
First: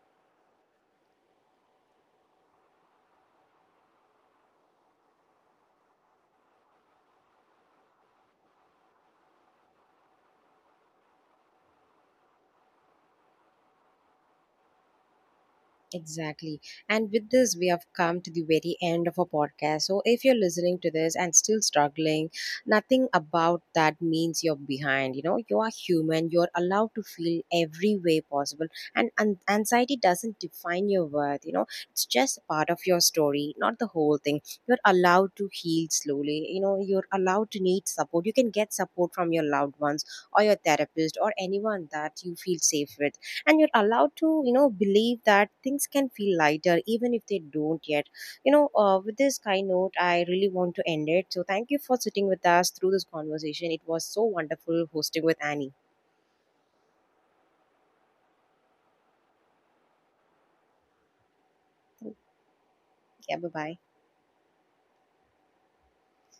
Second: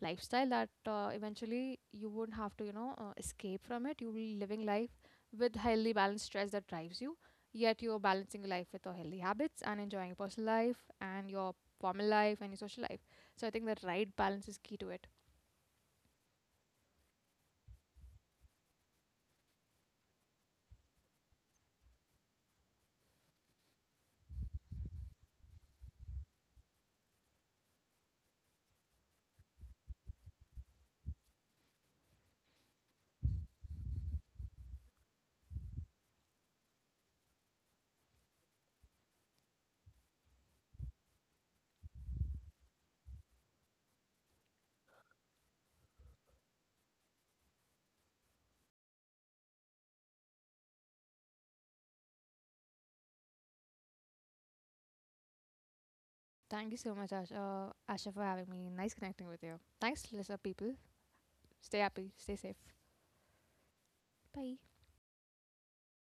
lifestyle, that eventually you won't have to, you know, escape from it, you'll be living life with healthy balanced stress that drives you, yet you're balancing your life with your healthy habits and enjoying your personal life and your formal life and your social life. So I think the right balance is key to it. Exactly. And with this, we have come to the very end of our podcast. So if you're listening to this and still struggling, nothing about that means you're behind. You know, you are human, you're allowed to feel every way possible. And anxiety doesn't define your worth, you know, it's just a part of your story, not the whole thing. You're allowed to heal slowly, you know, you're allowed to need support. You can get support from your loved ones or your therapist or anyone that you feel safe with, and you're allowed to, you know, believe that things can feel lighter even if they don't yet. You know, with this kind note, I really want to end it. So thank you for sitting with us through this conversation. It was so wonderful hosting with Annie. Thank you so much, Asha, Asha, for having me. Nice connecting with you. Thanks listener people, stay happy, stay safe. Yeah, bye bye. Bye.